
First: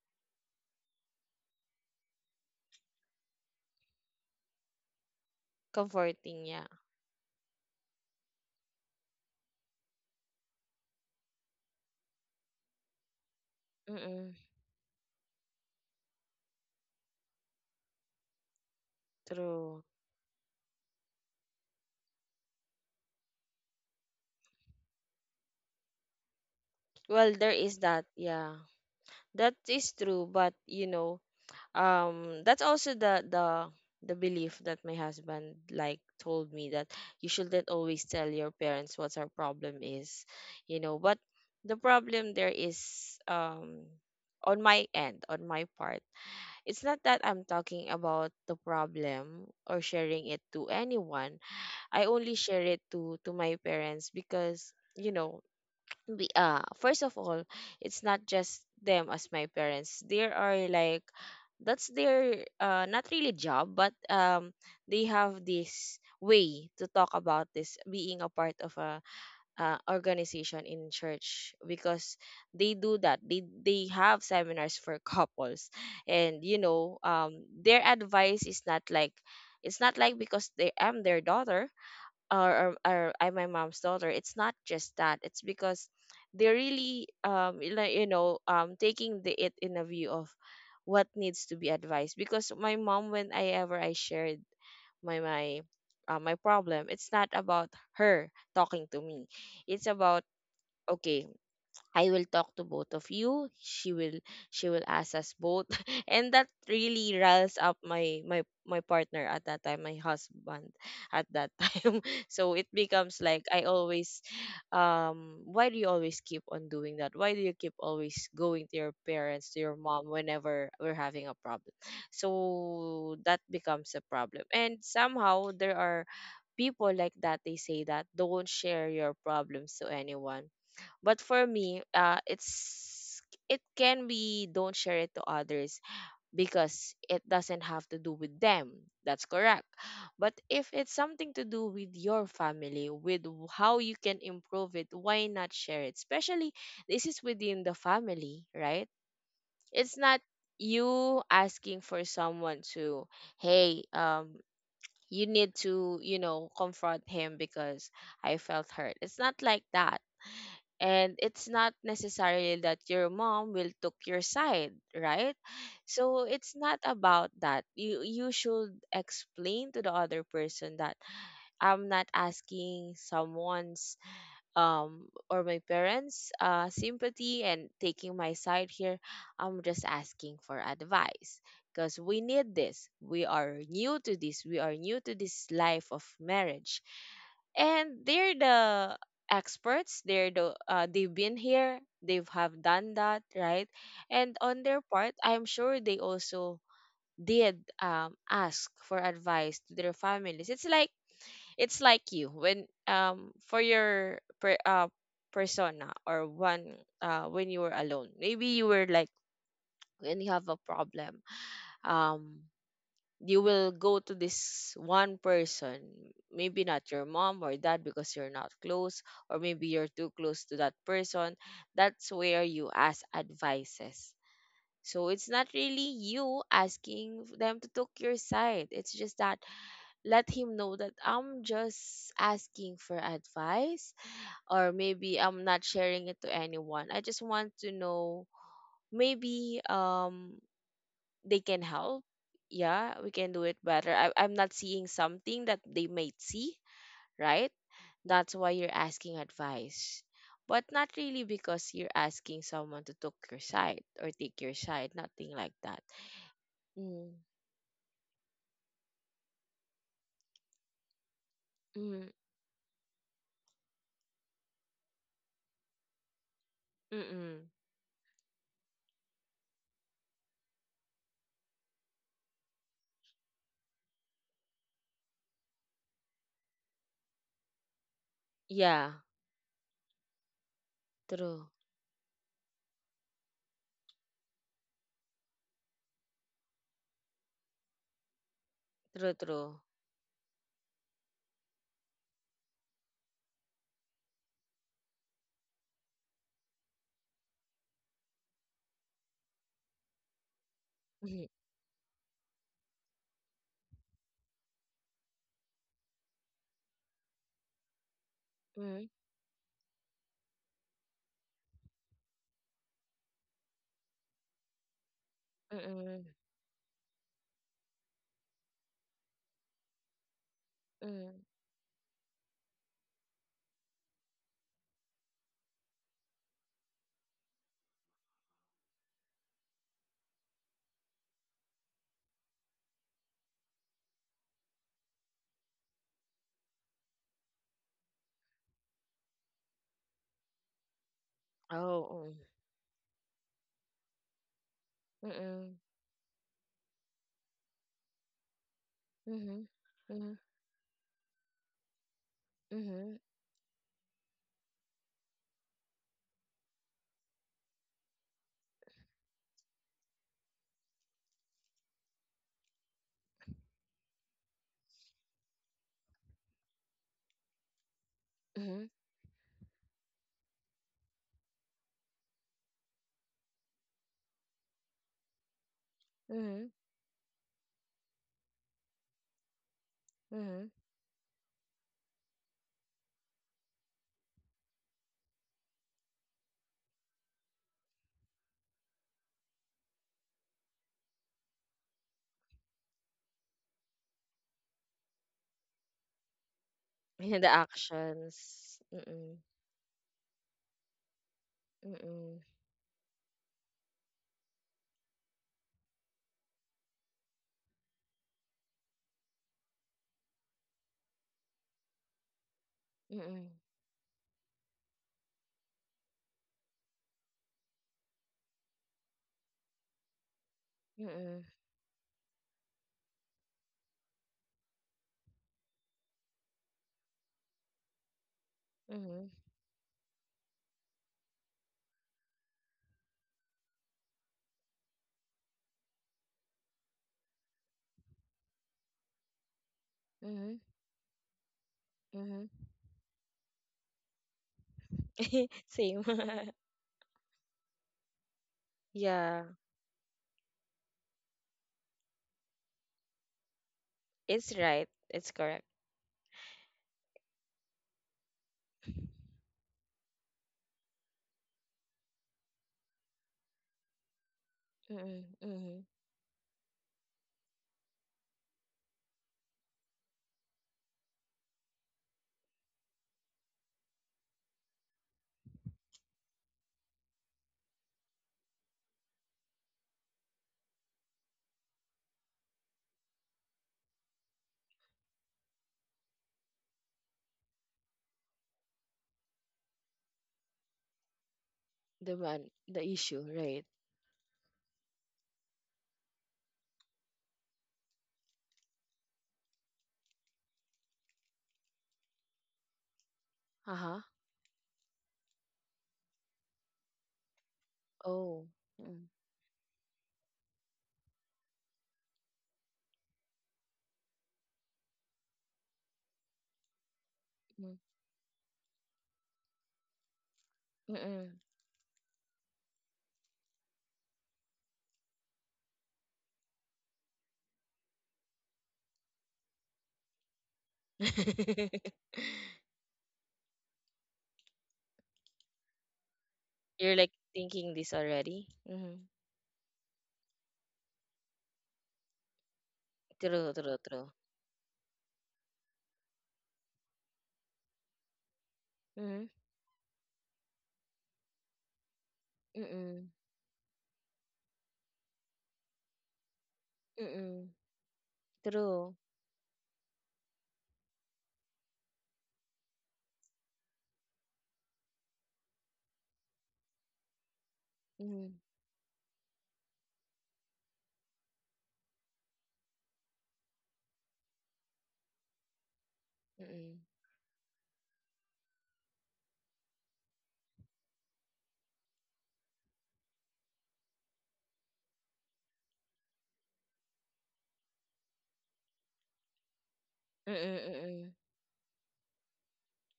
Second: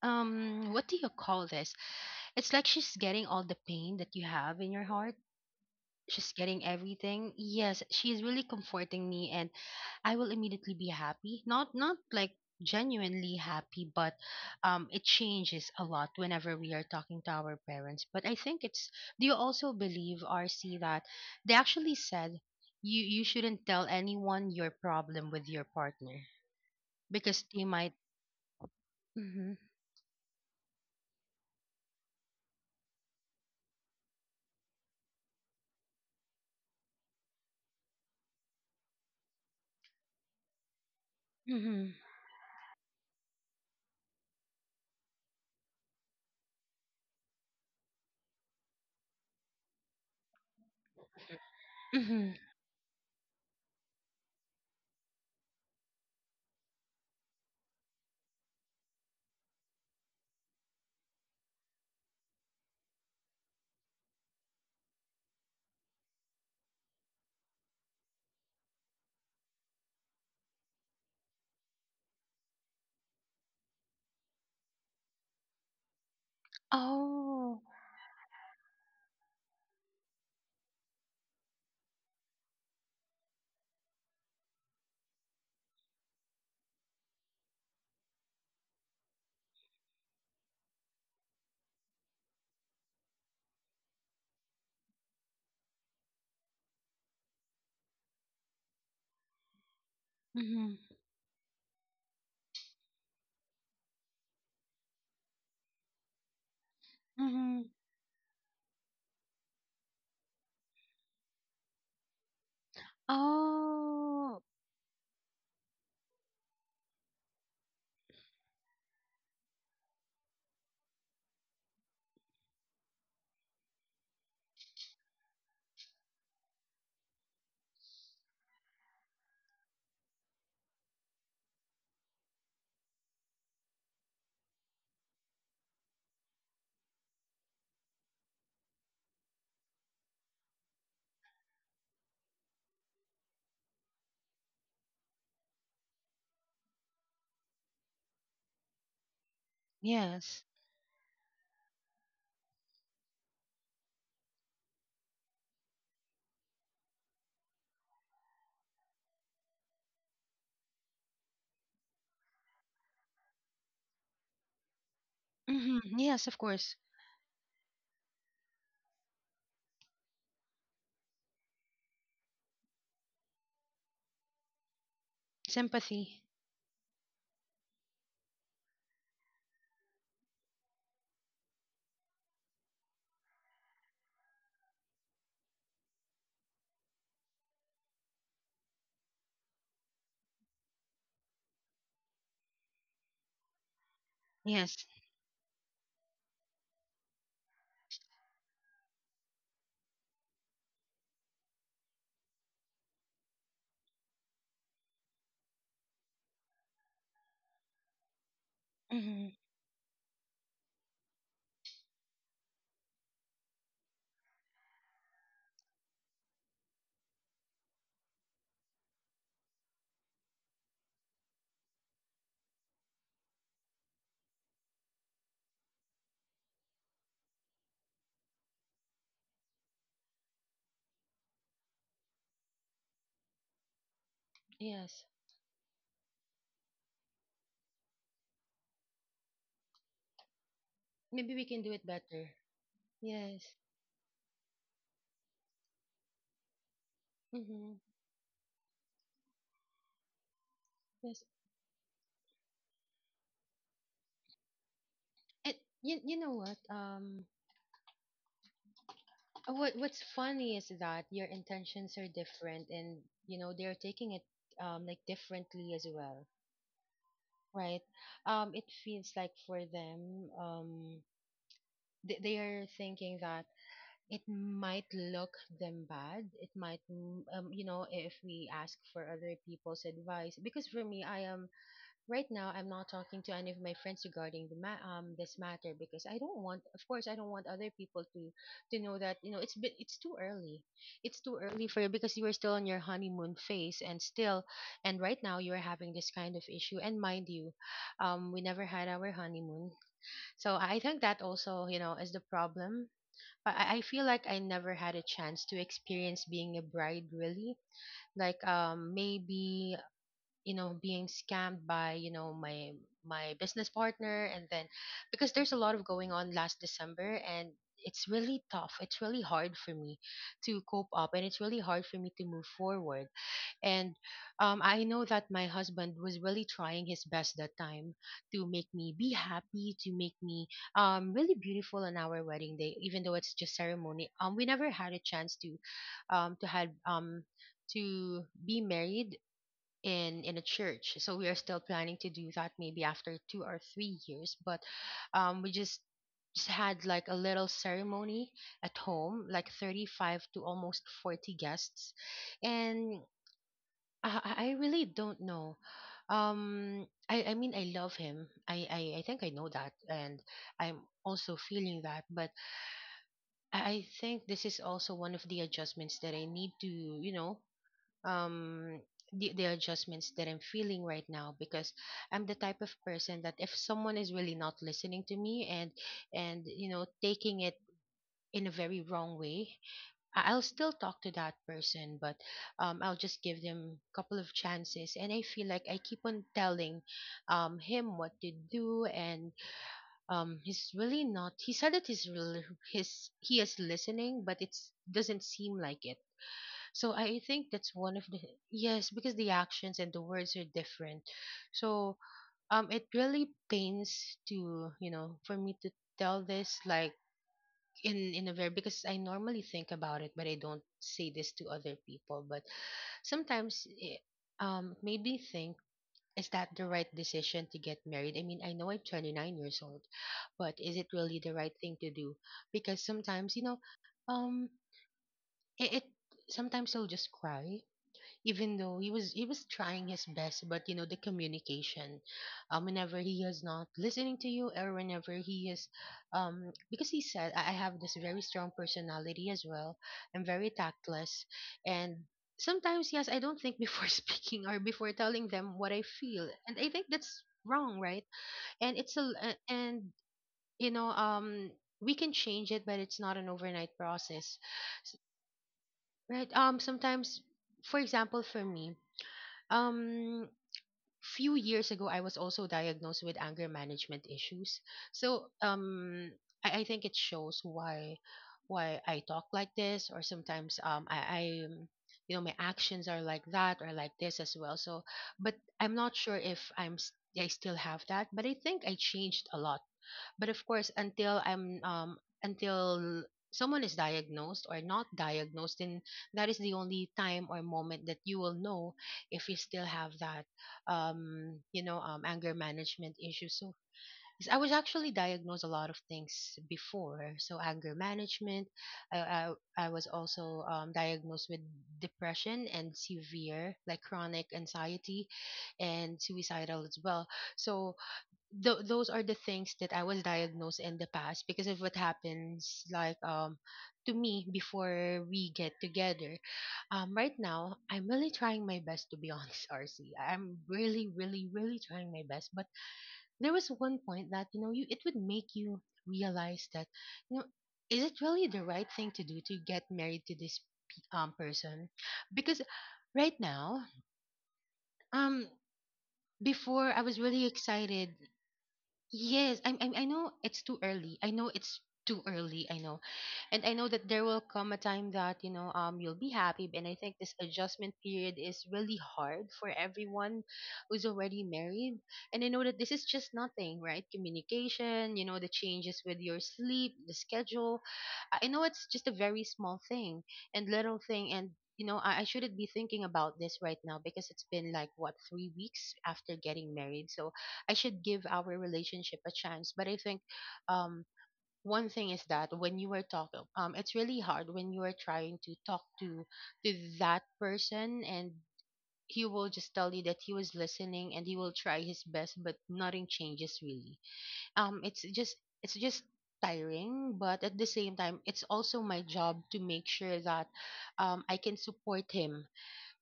S2: what do you call this, it's like she's getting all the pain that you have in your heart. She's
S1: Comforting,
S2: getting
S1: yeah.
S2: everything. Yes, she's really comforting me, and I will immediately be happy. Not like genuinely happy, but
S1: Mm-mm.
S2: it changes a lot whenever we are talking to our parents. But I think it's, do you also
S1: True.
S2: believe, RC, that they actually said you shouldn't tell anyone your problem with your partner
S1: Well,
S2: because
S1: there
S2: they
S1: is
S2: might.
S1: that, yeah.
S2: Mm-hmm,
S1: That is true. But, that's also the belief that my husband like told me that, you shouldn't always tell your parents what our problem is. But the
S2: mm-hmm,
S1: problem there is, on my end, on my part, it's not that I'm talking about the problem or sharing it to anyone. I
S2: mm-hmm.
S1: only share it to my parents because, you know be first of all, it's not just them as my parents, there are like, that's their, not really job, but they have this way to talk about this, being a part of a, organization in church. Because they do that, they have seminars for couples. And,
S2: Oh.
S1: their advice is not like, it's not like because they am their daughter, or I'm my mom's daughter. It's not just that. It's because they're really, taking the it in a view of what needs to be advised. Because my mom, when I ever I shared my my my problem, it's not about her talking to me. It's about,
S2: Mm-hmm,
S1: okay, I will talk to both of you. She will ask us both. And that really riles
S2: mm-hmm.
S1: up my partner at that time, my husband at that time. So it becomes like, I always
S2: Oh.
S1: why do you always keep on doing that? Why do you keep always going to your parents, to your mom whenever we're having a problem? So that becomes a problem. And somehow there are people like that, they say that, don't share your problems to anyone. But for me, it's, it can be, don't share it to others because it doesn't have to do with them. That's correct. But if it's something to do with your family, with, how you can improve it, why not share it? Especially, this is within the family, right? It's not
S2: Yes.
S1: you asking for someone to, hey, you need to, confront him because I felt hurt. It's not like that. And it's not necessarily that your mom will took your side, right?
S2: Mm-hmm, yes,
S1: So
S2: of
S1: it's
S2: course.
S1: not about that, you should explain to the other person that, I'm not asking someone's, or my
S2: Sympathy.
S1: parents, sympathy and taking my side here. I'm just asking for advice, because we need this. We are new to this life of marriage. And they're the experts, they've been here, they've have done that, right? And on their
S2: Yes.
S1: part, I'm sure they also did, ask for advice to their families. It's like you when, for your, persona, or one, when you were alone. Maybe you were like,
S2: Mm-hmm,
S1: when you have a problem, um you will go to this one person, maybe not your mom or dad because you're not close, or maybe you're too close to that person. That's where you ask advices. So it's not really you asking them to take your side. It's just that, let him know that, I'm just asking for advice. Or
S2: yes.
S1: maybe I'm not sharing it to anyone, I just want to know, maybe
S2: Maybe
S1: they
S2: we
S1: can
S2: can do it
S1: help.
S2: better.
S1: Yeah, we can do
S2: Yes.
S1: it better. I'm not seeing something that they might see, right?
S2: Mm-hmm.
S1: That's why you're asking advice. But not really
S2: Yes.
S1: because you're asking someone to took your side or take your side, nothing like
S2: And,
S1: that.
S2: you know what?
S1: Mm,
S2: What what's funny is that your intentions
S1: mm,
S2: are different, and you know they're taking it like differently as well,
S1: mm, mm.
S2: right? It feels like for them, they are thinking that it might look them bad. It might, you know, if we ask
S1: Yeah,
S2: for other people's advice. Because for me, I
S1: true,
S2: am right now, I'm not talking to any of my friends regarding this matter, because I don't want, of course I don't want other people to know
S1: true,
S2: that, you know, it's
S1: true.
S2: been, it's too early. It's too early for you because you are still on your honeymoon phase and still, and right now you are having this kind of issue, and mind you, we never had our honeymoon. So I think that also, you know, is the problem. I feel like I never had a chance to experience being a bride really. Like maybe, you know, being scammed by, you know, my business partner, and then because there's a lot of
S1: Mm,
S2: going on last December. And it's really tough, it's really hard for me to cope up,
S1: mm.
S2: and it's really hard for me to move forward. And I know that my husband was really trying his best that time to make me be happy, to make me really beautiful on our wedding day, even though it's just ceremony. We never had a chance to, to have, to be married in a church. So we are still planning to
S1: Oh,
S2: do that maybe after 2 or 3 years. But we
S1: mm.
S2: just had like a little ceremony at home,
S1: Mm.
S2: like
S1: Mhm.
S2: 35 to almost 40 guests.
S1: Mhm.
S2: And I really don't know. I mean, I love him. I think I know that, and I'm also feeling that. But I think this is also one of the adjustments that I need to, you know,
S1: Mhm.
S2: um the adjustments that I'm feeling right now, because I'm the type of person that if someone is really not listening to me, and
S1: Mhm.
S2: you know, taking it in a very wrong way,
S1: Mhm.
S2: I'll
S1: Mhm.
S2: still talk to that person, but I'll just give them a couple of chances. And I feel like I keep on telling him what to do. And he's really not, he said that he's really, his he is listening, but it doesn't seem like it. So
S1: Yeah,
S2: I
S1: the
S2: think that's one of the,
S1: actions.
S2: yes,
S1: Mm-mm.
S2: because the actions and the words are different. So
S1: Mm-mm.
S2: it really pains to, you know, for me to tell this, like, in a very, because I normally think about it but I don't say this to other people. But
S1: Mm-mm.
S2: sometimes it, it made me think, is that the right decision to get married? I mean, I know I'm 29 years old, but is it really
S1: Mm-mm.
S2: the right thing to do? Because sometimes, you know, um it sometimes I'll just cry, even though he
S1: Mhm.
S2: was, he was trying his best. But you know, the communication, whenever he is not listening to you, or whenever he is, because he said I have this very strong personality as well. I'm
S1: Mhm.
S2: very tactless. And
S1: Mhm.
S2: sometimes, yes, I don't think before speaking or before telling them what
S1: Same.
S2: I feel, and I think that's wrong, right? And it's
S1: Yeah,
S2: and you know, we can change it, but it's not an overnight
S1: it's
S2: process.
S1: right.
S2: S-
S1: It's correct.
S2: right, sometimes, for example, for me, um few years ago, I was also diagnosed with anger management issues.
S1: Mm-mm.
S2: So
S1: Mm-hmm.
S2: I think it shows why, I talk like this, or sometimes I you know, my actions are like that or like this as well. So but I'm not sure if I still have that, but I think I changed a lot. But of course, until I'm, until someone is diagnosed or not diagnosed, then that is the only time or moment that you will know if you still have that, you know,
S1: The one,
S2: anger
S1: the
S2: management
S1: issue,
S2: issue.
S1: right?
S2: So yes, I was actually diagnosed a lot of things before. So anger management. I was also, diagnosed with depression and severe like
S1: Uh-huh.
S2: chronic anxiety and suicidal as well. So
S1: Oh.
S2: those
S1: Mm-mm.
S2: are the things that I was diagnosed in the past because of what happens like to me before we get together. Right now
S1: Mm-mm.
S2: I'm really trying my best to be honest, RC. I'm really,
S1: Mm-mm.
S2: really, really trying my best. But there was one point that, you know, you it would make you realize that, you know, is it really the right thing to do to get married to this person? Because right now, um before
S1: You're
S2: I
S1: like
S2: was really
S1: thinking this
S2: excited.
S1: already? Mm-hmm.
S2: Yes, I know it's too early. I know it's too early. I know,
S1: True,
S2: and I
S1: true,
S2: know that
S1: true.
S2: there will come a time that you'll be happy. And I think this adjustment period is really hard for everyone who's already married. And I know that this is
S1: Mm,
S2: just nothing, right? Communication, the changes with your sleep, the
S1: mm,
S2: schedule. I know it's
S1: true.
S2: just a very small thing and little thing, and I shouldn't be thinking about this right now because it's been like what 3 weeks after getting married. So I should give
S1: Mm,
S2: our relationship a chance. But I think um, one thing is that when you are talking, it's really hard when you are trying to talk to to
S1: mm,
S2: that person, and he will just tell you that he was listening and he will try his best, but nothing changes really. It's just it's just tiring, but at the same time it's also my job to make sure that,
S1: mm,
S2: I can support him.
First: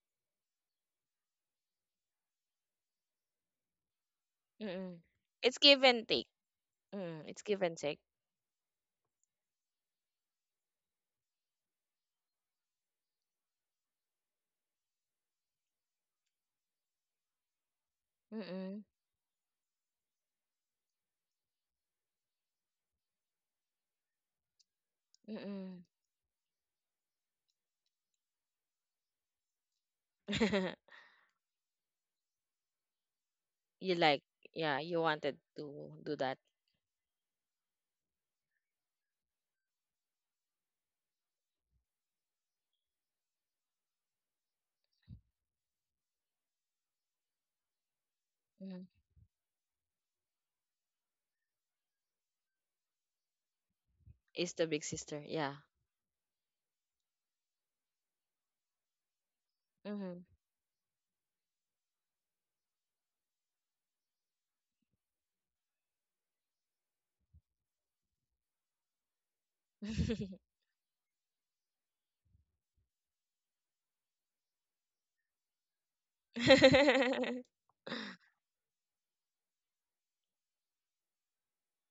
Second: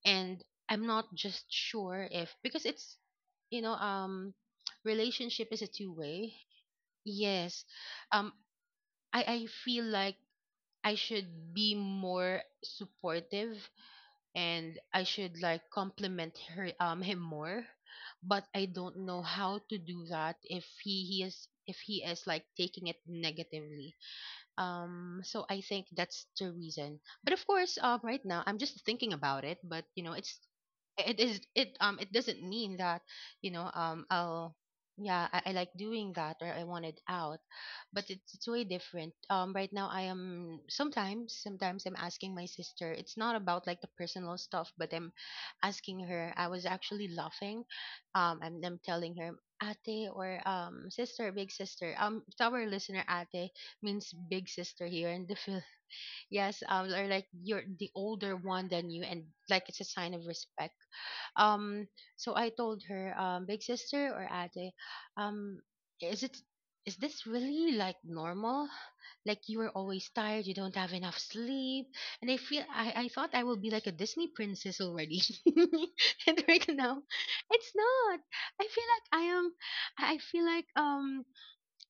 S2: And I'm not just sure if, because it's, you know um
S1: mm, mm.
S2: relationship
S1: It's
S2: is a
S1: give
S2: two
S1: and take.
S2: way.
S1: Mm, it's give
S2: Yes,
S1: and take.
S2: um I feel like I should be more supportive and I should like compliment her him more, but I
S1: Mm,
S2: don't know how to do that if, he, he is if he is like taking it negatively. So I
S1: mm,
S2: think that's the reason, but of course, right now I'm just thinking about it, but you know it's
S1: mm.
S2: it is it it doesn't mean that you know
S1: You like,
S2: I'll
S1: yeah, you
S2: yeah,
S1: wanted
S2: I like
S1: to
S2: doing
S1: do
S2: that,
S1: that.
S2: or I want it out. But it's, way different. Right now, I am sometimes sometimes I'm asking my sister. It's not about like the personal stuff, but I'm asking her. I was actually laughing, and I'm
S1: Mm.
S2: telling her, ate, or sister, big sister, to our listener. Ate means big
S1: Is the big
S2: sister here
S1: sister,
S2: in the
S1: yeah.
S2: film. Yes, or like you're the older one than you, and like it's a sign
S1: Mm.
S2: of respect. Um, so I told her, big sister or ate, um, is it is this really like normal? Like, you are always tired, you don't have enough sleep, and I thought I will be like a Disney princess already, and right now,
S1: Mm,
S2: it's not. I feel like I am. I feel like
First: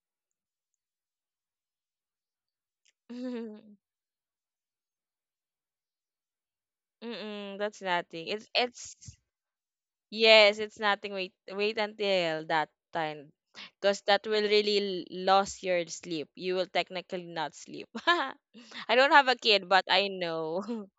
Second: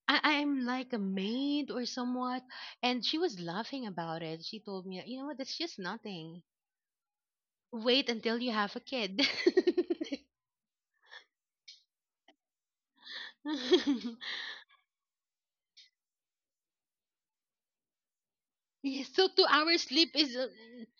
S2: I'm like a maid or somewhat. And she was laughing about it. She told me, you know what, that's just nothing.
S1: mm, that's
S2: Wait
S1: nothing.
S2: until you have a
S1: It's
S2: kid.
S1: Yes, it's nothing. Wait, wait until that time, because that will really lose your sleep. You will technically not sleep. I
S2: Yeah,
S1: don't
S2: so
S1: have a
S2: two
S1: kid,
S2: hours
S1: but I
S2: sleep is,
S1: know.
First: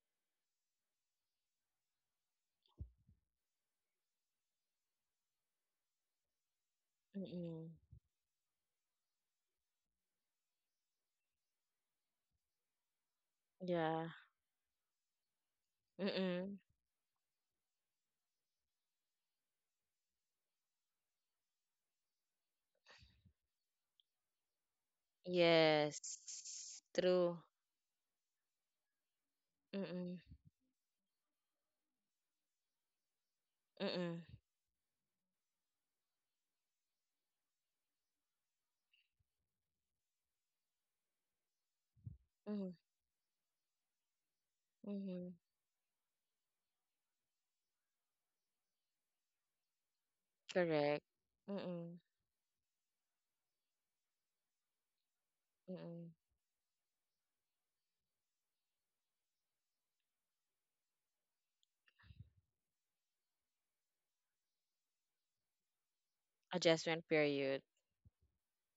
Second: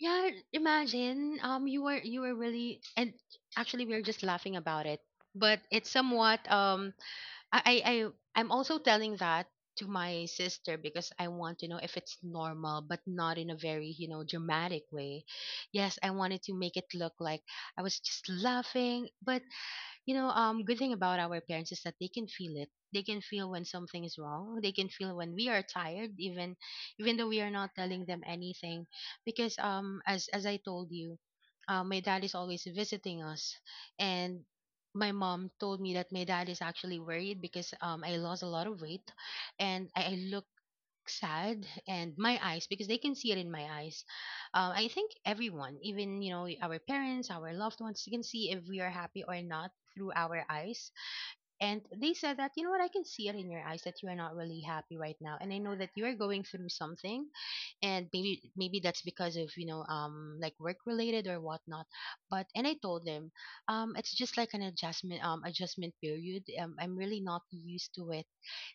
S2: yeah. Imagine, you were really, and actually we were just laughing about it, but it's somewhat,
S1: Mm-mm.
S2: I, I, I I'm also telling that to my sister because I want to know if it's normal, but not in a very,
S1: Yeah.
S2: dramatic way. Yes, I wanted to
S1: Mm-mm.
S2: make it look like I was just laughing, but good thing about our parents is that they can feel it. They can feel when something is wrong. They can feel when we are tired,
S1: Yes.
S2: even though
S1: True.
S2: we are not telling them anything, because
S1: Mm-mm.
S2: as I told you, my dad is always visiting us.
S1: Mm-mm.
S2: And my mom told me that my dad is actually worried because I lost a lot of weight, and I look sad, and my eyes,
S1: Mm-mm.
S2: because they can see it in my eyes. I think
S1: Mm-mm.
S2: everyone, even our parents, our loved ones, can see if we are happy or not through our eyes.
S1: Correct.
S2: And
S1: Mm-mm.
S2: they said that, you know what, I can see it in your eyes that you are not really happy right now. And I know that you
S1: Mm-mm.
S2: are going through something, and maybe that's because of, like, work related or whatnot. But and I told them, it's just like an adjustment period. I'm
S1: Adjustment
S2: really not
S1: period.
S2: used to it.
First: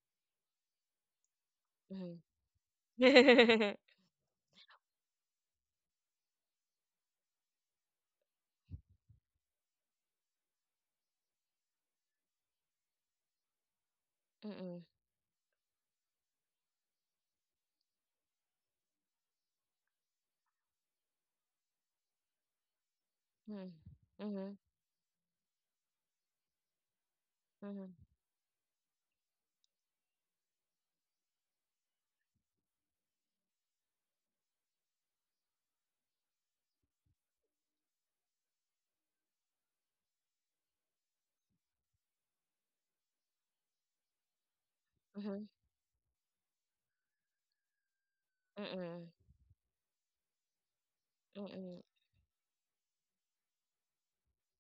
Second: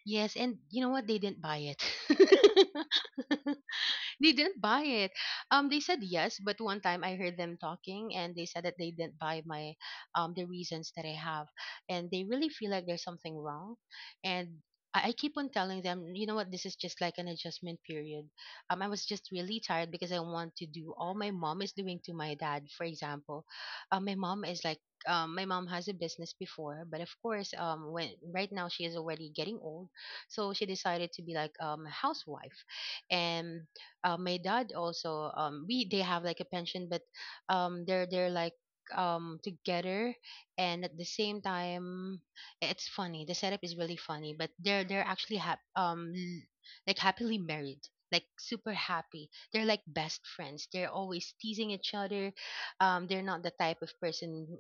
S2: Yes, and you know what, they didn't buy it.
S1: Mm-hmm. Mm-mm.
S2: They didn't buy it. They said yes, but one time I heard them talking, and they said that they didn't buy my the reasons that I have, and they really feel like there's something wrong, and. I keep on telling them, you know what, this is just like an adjustment period. I was just really tired because I want to do all my mom is doing to my dad, for example.
S1: Mm-mm. Mm-mm.
S2: My mom has a business before, but of course,
S1: Mm-mm.
S2: when right now she is already getting old, so she decided to be like a housewife, and my dad also, we they have like a pension, but they're like together, and at the same time, it's funny, the setup is really funny, but they're actually,
S1: Mm-mm.
S2: like, happily married. Like, super
S1: Mm-mm.
S2: happy. They're like best friends. They're always teasing each other. They're not the type of person who-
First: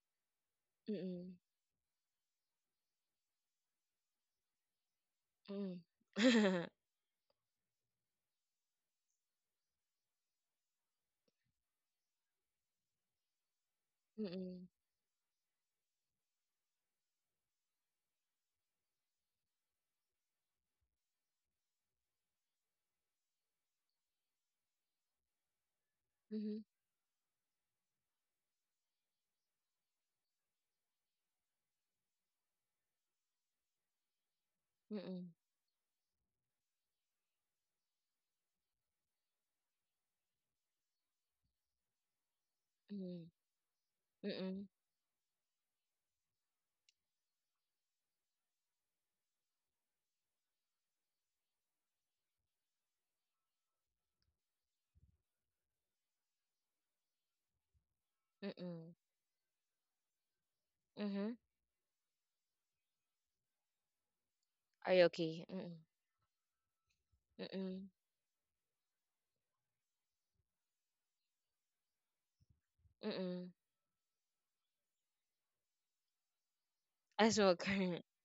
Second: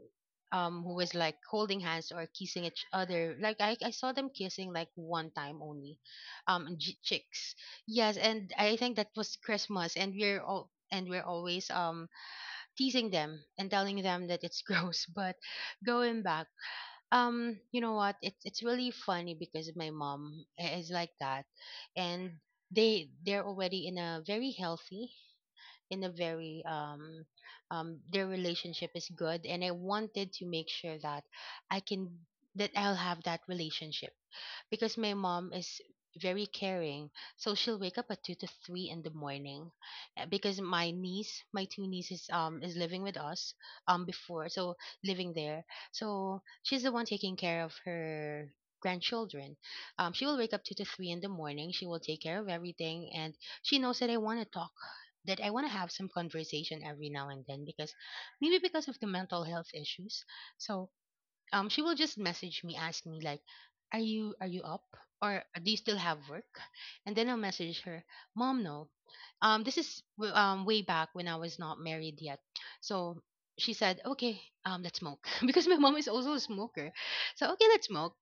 S2: um who is like
S1: Mm-mm.
S2: holding hands or kissing each other. Like, I saw them kissing like one time
S1: Mm.
S2: only.
S1: Mm-mm.
S2: Chicks. Yes, and I think that was Christmas, and we're always teasing them and telling them that it's gross. But going back, you know what? It's really funny because my mom is like that, and they're already in a very healthy, in a
S1: Mhm.
S2: very their relationship is good, and I wanted to make sure that I can that I'll have that relationship, because my
S1: Mm-mm.
S2: mom is very caring. So she'll wake up at 2 to 3 in the morning, because my two nieces, is living with
S1: Mm-mm.
S2: us, before,
S1: Mm-mm.
S2: so living there. So she's the one taking care of her grandchildren. She will wake up 2 to 3 in the morning. She will take care of everything, and she knows that I want to talk. That I want to have some conversation every now and then, because maybe because
S1: Mm-mm.
S2: of the mental health issues. So
S1: Mhm.
S2: she will just message me, ask me like, are you up,
S1: Are you okay?
S2: or do
S1: Mm-mm.
S2: you still have work? And then I'll message
S1: Mm-mm.
S2: her, mom, no. This is way back when I was not married yet, so
S1: Mm-mm.
S2: she said, okay, let's smoke, because my mom is also a smoker.
S1: I
S2: So,
S1: smoke.
S2: okay, let's
S1: Current.
S2: smoke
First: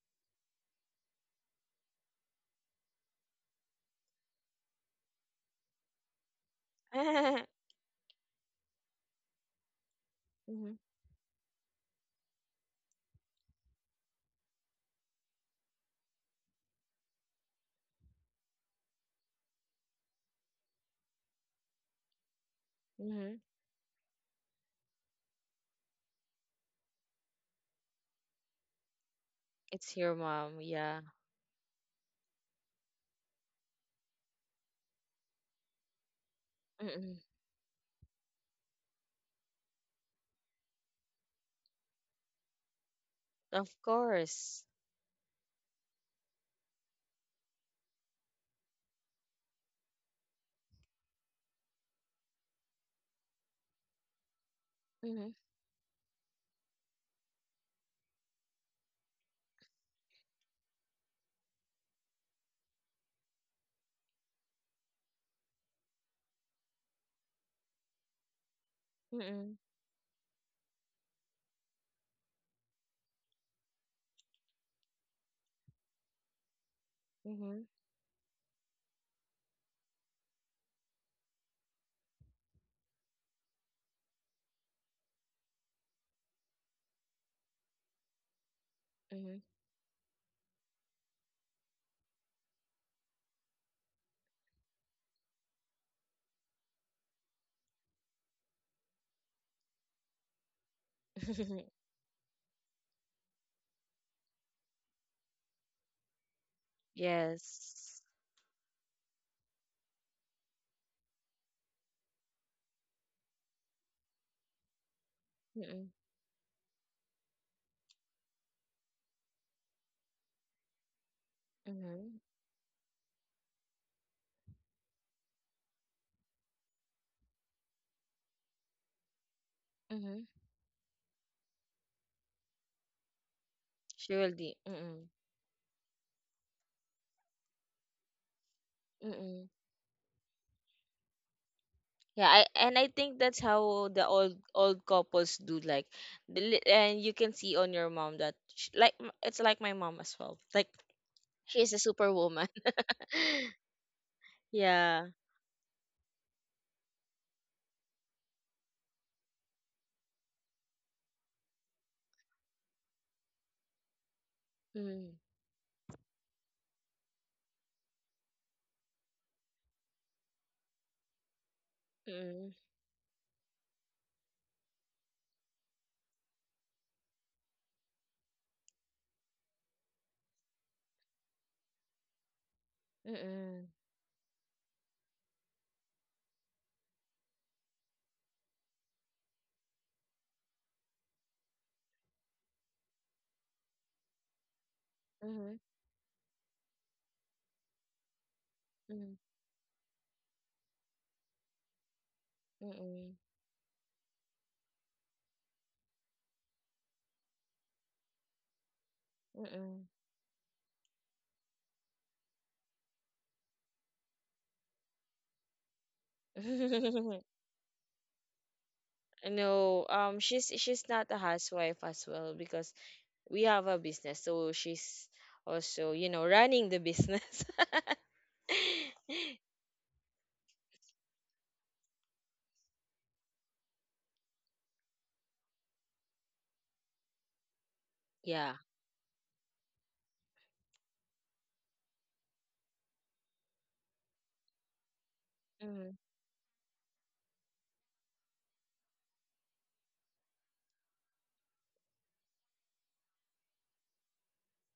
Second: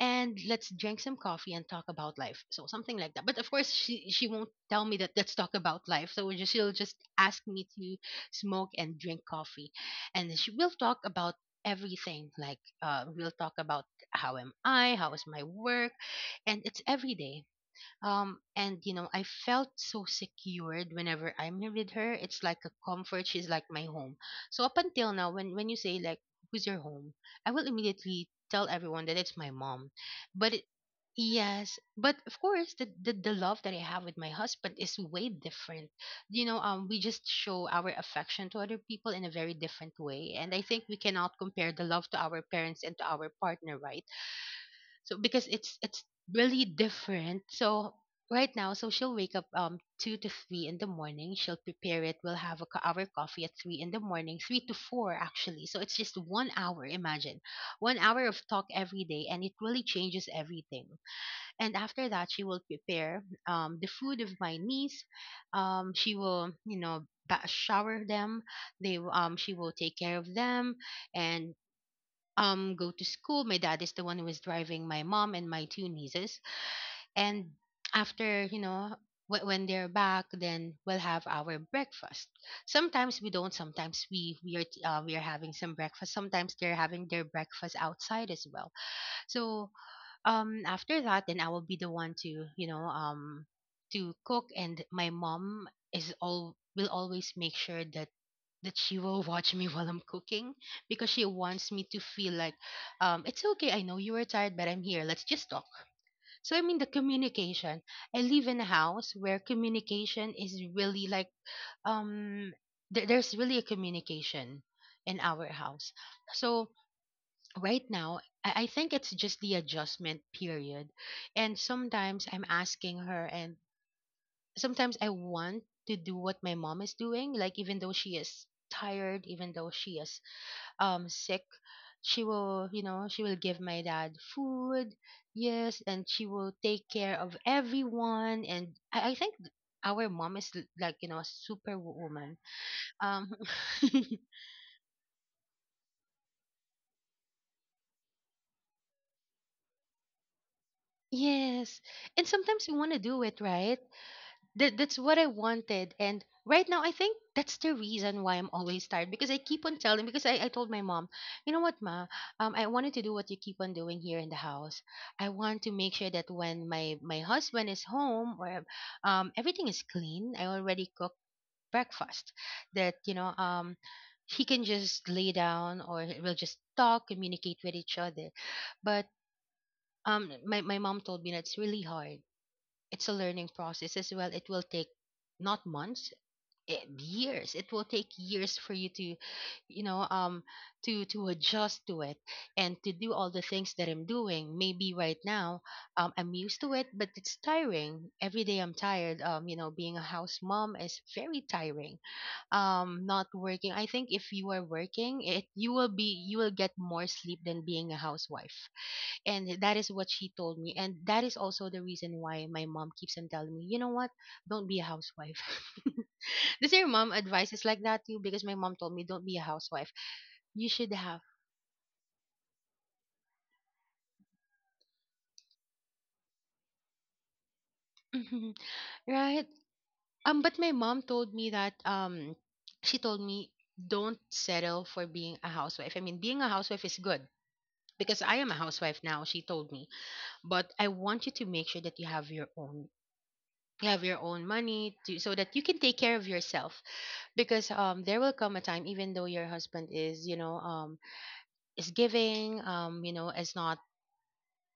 S2: and let's drink some coffee and talk about life. So, something like that. But of course, she won't tell me that, let's talk about life. So she'll just ask me to smoke and drink coffee, and she will
S1: Mm-hmm.
S2: talk about everything. Like, we'll talk about how am I, how is my work, and it's every day. And I felt so secured whenever I'm with her. It's like a comfort.
S1: Mm-hmm.
S2: She's like my home. So up until now, when you say like, "Who's your home?" I will immediately tell everyone that it's my mom.
S1: It's your
S2: But
S1: mom,
S2: it,
S1: yeah.
S2: yes, but of course, the love that I have with my husband is way different. We
S1: Mm-mm.
S2: just show our affection to other people in a very different way, and I think we cannot compare the love to our parents and to our
S1: Of
S2: partner, right?
S1: course.
S2: So, because it's really different. So right now, so she'll wake up 2 to 3 in the morning. She'll prepare it, we'll have our coffee at 3 in the morning, 3 to 4
S1: Mm-hmm.
S2: actually, so it's just 1 hour. Imagine 1 hour of talk every day, and it really changes everything. And after that, she will prepare the food of my niece. She will shower them. She
S1: Mm-mm.
S2: will take care of them, and go to school. My dad is the one who is driving my mom and my two nieces. And
S1: Mm-hmm.
S2: after, you know, when they're back, then we'll have our breakfast. Sometimes we don't. Sometimes we are having some breakfast. Sometimes they're having their breakfast outside as well. So after that, then I will be the one to you know to cook, and my mom is all will always make sure that she will watch me while I'm cooking, because she
S1: Mm-hmm.
S2: wants me to feel like, it's okay. I know you are tired, but I'm here. Let's just talk. So, I mean, the communication.
S1: Yes.
S2: I live in a house where communication is really like, um, there's really a communication in our
S1: Mm-mm.
S2: house. So, right now, I think it's just the adjustment period. And
S1: Mm-hmm.
S2: sometimes I'm asking her, and sometimes I want to do what my mom is doing, like, even though she is tired, even though she is
S1: Mm-hmm.
S2: sick. She will, you know, she will give my
S1: She
S2: dad
S1: will be.
S2: food.
S1: Mm-mm.
S2: Yes, and she will take care of everyone. And I think
S1: Mm-mm.
S2: our mom is like, you know, a
S1: Yeah,
S2: superwoman.
S1: I, and I think
S2: um
S1: that's how the old couples do, like the li- and you can see on your mom that sh like m- it's like my mom as well. Like she's a
S2: yes. And
S1: superwoman.
S2: sometimes we want to do it right. That's
S1: Yeah.
S2: what I wanted. And right now, I think that's the reason why I'm always tired, because I keep on telling, because I told my mom, you know what, ma, I wanted to do what you keep on doing here in the house.
S1: Mm.
S2: I want to make sure that when my husband is home, or everything is clean. I already cooked breakfast.
S1: Mm.
S2: That you know. He can just lay down, or we'll just talk, communicate with each other. But my mom told me that's really hard. It's a learning
S1: Mm.
S2: process as well. It will take not months, eh, years. It will take years for you to, you know, um, to adjust to it, and to do all the things that I'm doing. Maybe right
S1: Mm.
S2: now, I'm used to it, but it's tiring. Every day I'm
S1: Mm.
S2: tired. Being a house mom is very tiring.
S1: Mm.
S2: Not working. I think if you are working, it you will be you will get more sleep than being a housewife. And that
S1: Mm.
S2: is what she told me, and that is also the reason why my mom keeps on telling me, you know what, don't be a housewife. Does your mom
S1: Mm.
S2: advice is like that too? Because my mom told me don't be a
S1: No,
S2: housewife,
S1: she's
S2: you
S1: she's
S2: should
S1: not a
S2: have
S1: housewife as well because we have a business. So she's also, you know, running the business.
S2: Mhm. Right. But my mom told me that she told me don't settle for being a housewife. I mean, being a housewife is good, because I am
S1: Yeah.
S2: a housewife now, she told me. But I want you to make sure that you have your own, you have your own money to, so that you can take care of yourself. Because there will come a time, even though your husband is, you know, is giving, you know, is not,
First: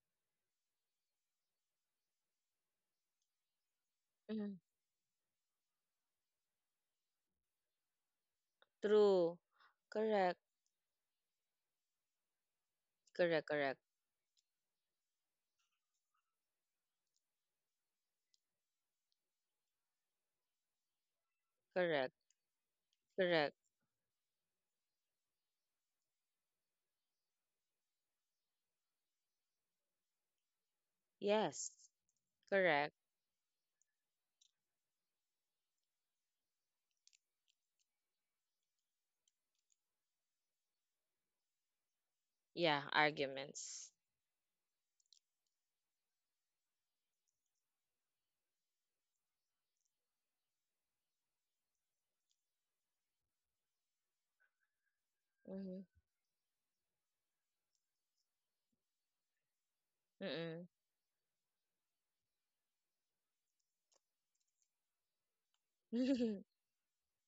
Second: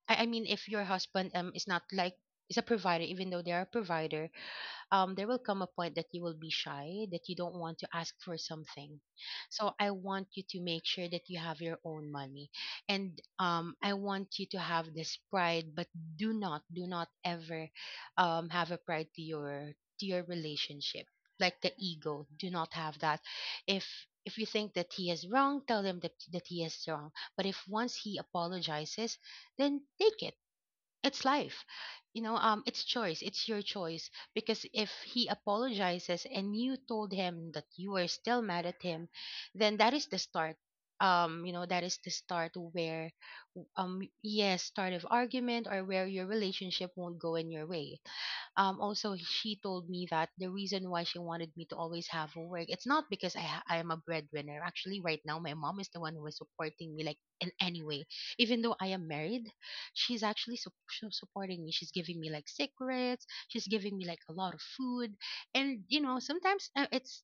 S2: I mean if your husband is not like, is a provider, even though they are a provider,
S1: Hmm.
S2: there will come a point that you will be shy, that you don't want to ask for something.
S1: True.
S2: So I want
S1: Correct.
S2: you to make sure that you have your own money, and
S1: Correct. Correct.
S2: I want you to have this pride. But do not ever have a pride to your relationship, like the
S1: Correct.
S2: ego. Do not have that.
S1: Correct.
S2: If if you think that he is wrong, tell him that, that he is wrong. But if once he apologizes, then take it. It's life.
S1: Yes.
S2: You know, it's
S1: Correct.
S2: choice, it's your choice. Because if he apologizes and you told him that you are still mad at him, then that is the start, you know, that is the start
S1: Yeah.
S2: where
S1: Arguments.
S2: yes, start of argument, or where your relationship won't go in your way. Also, she told me that the reason why she wanted me to always have work, it's not because I am a breadwinner. Actually, right now my mom
S1: Mm-hmm.
S2: is the one who is supporting me, like in any way, even though I am married. She's actually
S1: Mm-mm.
S2: supporting me. She's giving me like secrets, she's giving me like a lot of food. And you know, sometimes it's,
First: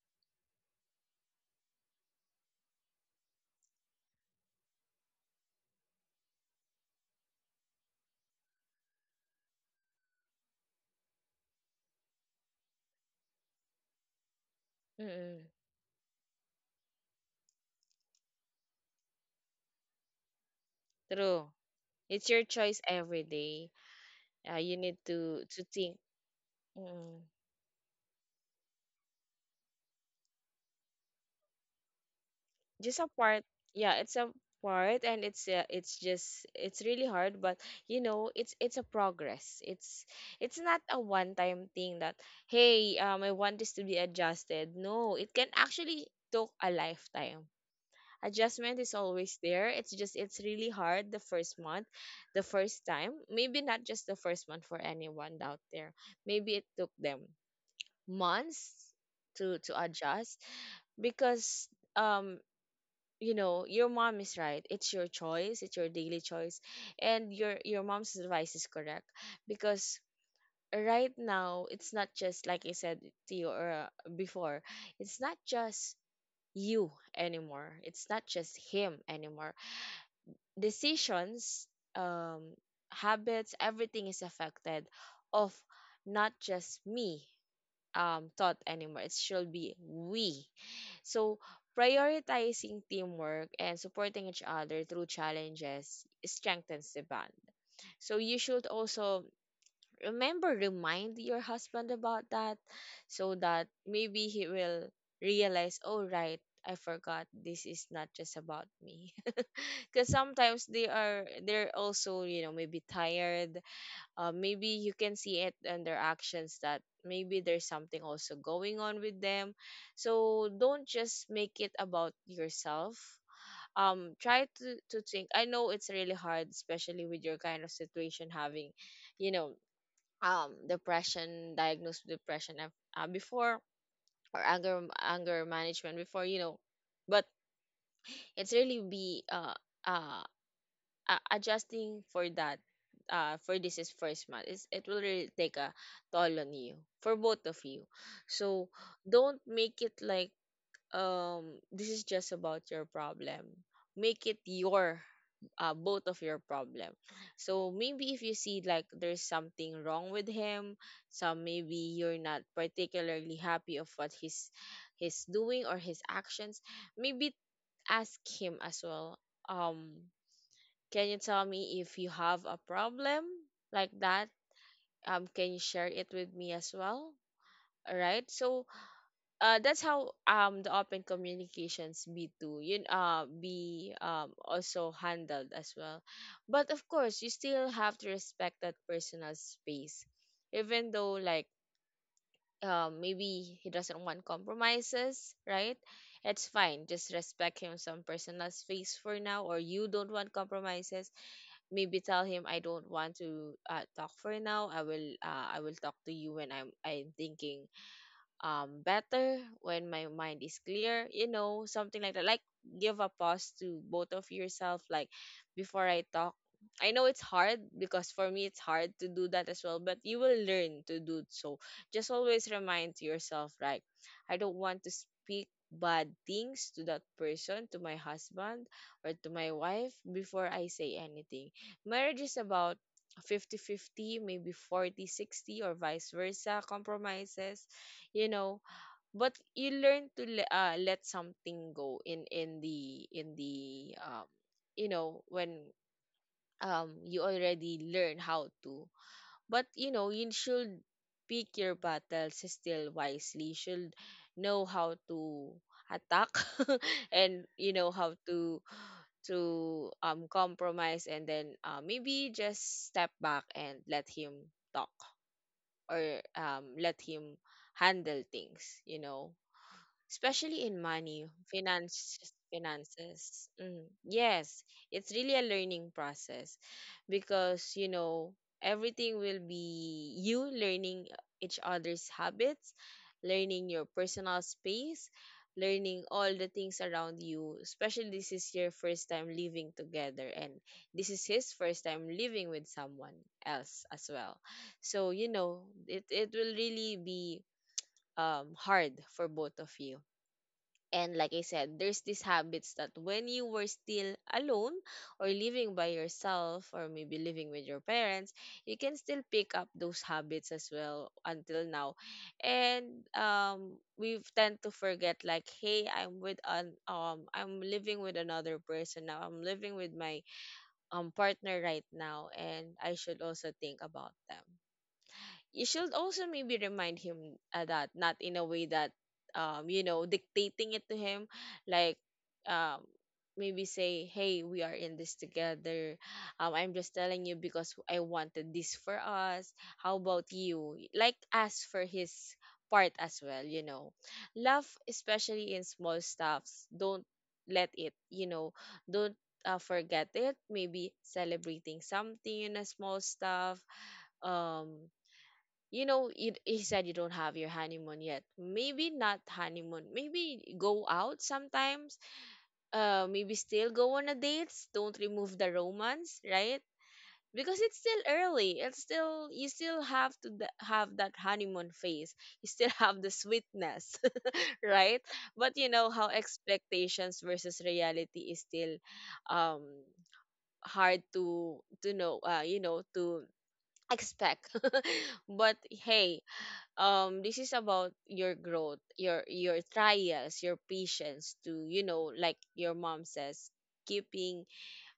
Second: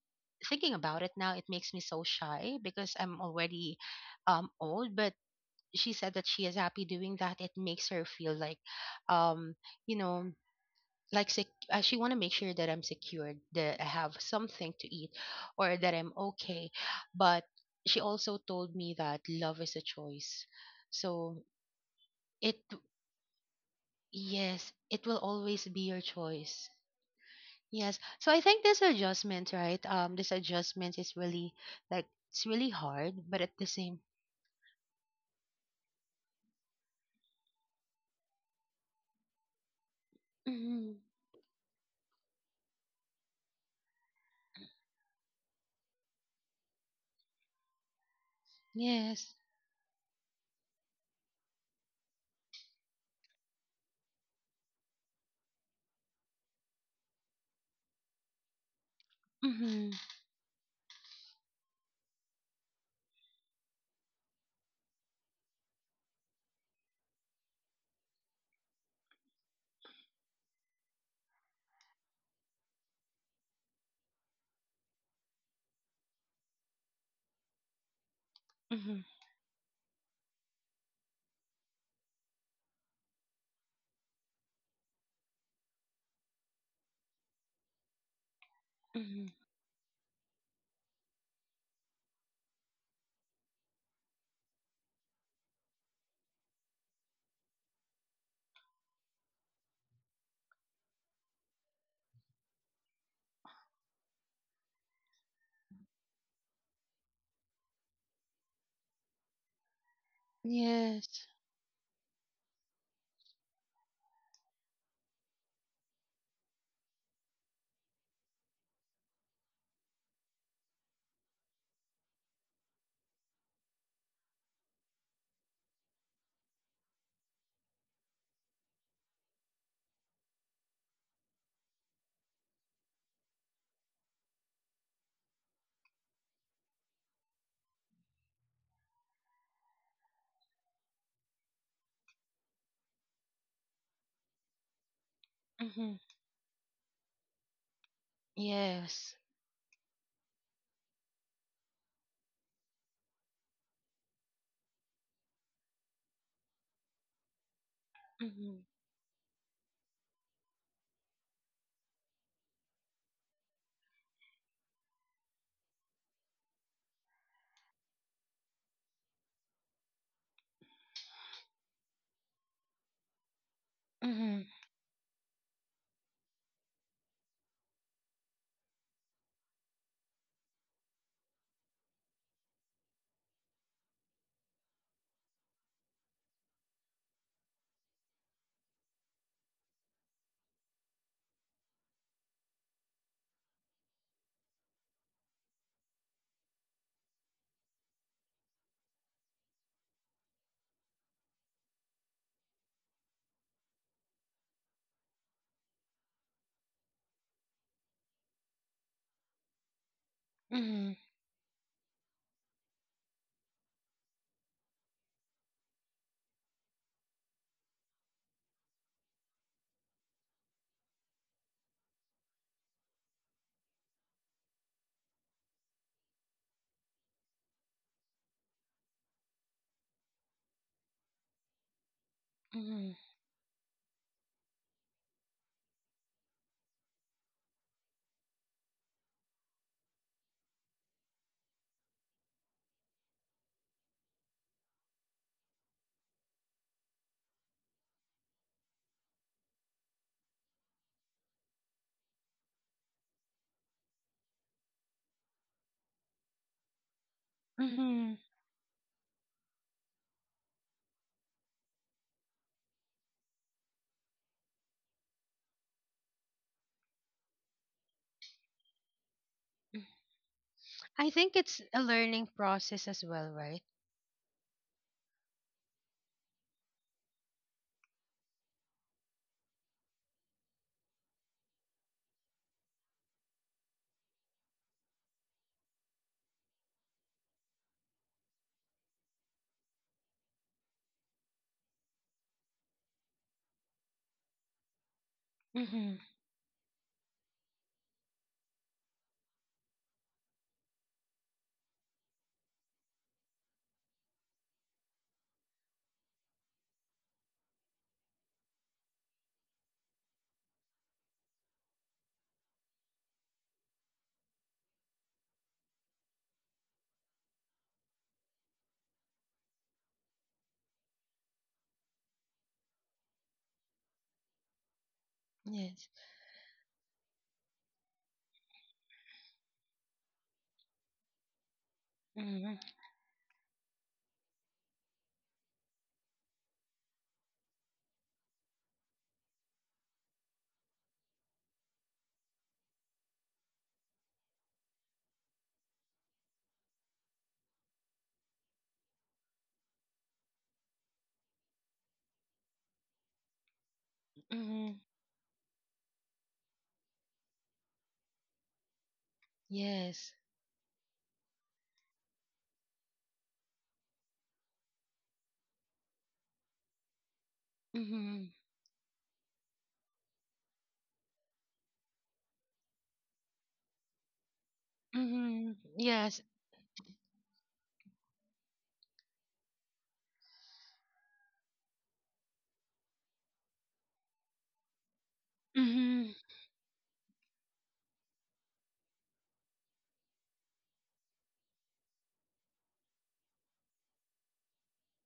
S2: thinking about it now, it makes me so shy because I'm already old. But she said that she is happy doing that. It makes her feel like, um you know like I actually want to make sure that I'm secured, that I have something to eat,
S1: Mm-mm.
S2: or that I'm okay. But she also told me that love is a choice. So
S1: True. It's your
S2: it,
S1: choice every day.
S2: yes,
S1: You need
S2: it will
S1: to
S2: always be
S1: think.
S2: your choice.
S1: Mm-mm.
S2: Yes. So I think this adjustment, right? This adjustment is really like, it's really
S1: Just a
S2: hard, but
S1: part.
S2: at the
S1: Yeah,
S2: same,
S1: it's a part, and it's just it's really hard. But you know, it's a progress. It's not
S2: mm-hmm,
S1: a one time thing that hey, I want this to be adjusted. No, it can actually took a lifetime. Adjustment is
S2: yes,
S1: always there. It's just it's really hard the first month, the first time. Maybe not just the first month. For anyone out there, maybe it took them months to
S2: mm-hmm,
S1: adjust. Because um you know, your mom is right. It's your choice. It's your daily choice. And your mom's advice is correct, because right now it's not just, like I said to you, or before, it's not just you anymore. It's not just him
S2: mm-hmm,
S1: anymore. Decisions, um habits, everything is affected of not just me thought anymore. It
S2: mm-hmm,
S1: should be we. So, prioritizing teamwork and supporting each other through challenges strengthens the bond. So, you should also remember, remind your husband about that, so that maybe he will realize, oh, right. I forgot this is not just about me. Because sometimes they are,
S2: yes,
S1: they're also, you know, maybe tired. Maybe you can see it in their actions that maybe there's something also going on with them. So don't just make it about yourself. Try to think. I know it's really hard, especially with your kind of situation, having you know, depression, diagnosed with depression, before, or anger, management before, you know. But it's really be uh adjusting for that, for this is first month is it will really take a
S2: mm-hmm,
S1: toll on you, for both of you. So
S2: yes,
S1: don't make it like um this is just about your problem. Make it your, both of your problem. So maybe if you
S2: mm-hmm,
S1: see like there's something wrong with him, some maybe you're not particularly happy of what he's doing, or his actions, maybe ask him as well. um can you tell me if you have a problem like that?
S2: mm-hmm,
S1: Can you share it with me as well? All right. So, that's how the open communications be too. You be also handled as well, but of course you still have to respect that personal space, even though like maybe he doesn't want compromises, right? It's fine. Just respect him some personal space for now, or you don't want compromises. Maybe tell him, I don't want to talk for now. I will talk to you when I'm thinking better, when my mind is
S2: mm-hmm,
S1: clear, you know, something like that. Like, give a pause to both of yourself, like, before I talk. I know it's hard, because for me it's hard to do that as well, but you will learn to do so. Just always remind to yourself, right? I don't want to speak bad things to that person, to my husband or to my wife, before I say anything. Marriage is about
S2: mm-hmm.
S1: 50/50, maybe 40/60, or vice versa, compromises, you know. But you learn to le- let something go in the um, you know, when you already learn how to. But you know, you should pick your battles still wisely. You should know how to attack and you know
S2: Mm-hmm.
S1: how to compromise, and then maybe just step back and let him talk, or let him handle things, you know, especially in
S2: I think
S1: money,
S2: it's a
S1: finance,
S2: learning process as well,
S1: finances.
S2: right?
S1: Mm, yes, it's really a learning process, because you know, everything will be you learning each other's habits, learning your personal space, learning all the things around you. Especially this is your first time living together, and this is his first time living with someone else as well. So you know,
S2: Mm-hmm.
S1: it will really be hard for both of you. And like I said, there's these habits that when you were still alone, or living by yourself, or maybe living with your parents, you can still pick up those habits as well until now. And we tend to forget like, hey, I'm with an I'm living with another person now. I'm living with my partner right now, and I should also think about them. You
S2: Yes.
S1: should also maybe remind him, that not in a way that you know, dictating it to him, like
S2: Mm-hmm.
S1: um maybe say, hey, we are in this together. I'm just telling you because I wanted this for us. How about you, like, ask for his part as well, you know. Love, especially in small stuffs, don't let it, you know, don't forget it. Maybe celebrating something in a small stuff.
S2: Mm-hmm.
S1: um you know, it, he said you don't have your honeymoon yet. Maybe not honeymoon.
S2: Yes.
S1: Maybe go out sometimes. Maybe still go on a dates. Don't remove the romance, right? Because it's still
S2: Mm-hmm.
S1: early. It's still you still have to th- have that honeymoon phase. You still have the sweetness, right?
S2: Mm-hmm.
S1: But you know how
S2: Yes.
S1: expectations versus reality is still um hard to know. You know, to expect. But
S2: Mm-hmm.
S1: hey, this is about your growth, your trials, your patience to, you know, like your mom says, keeping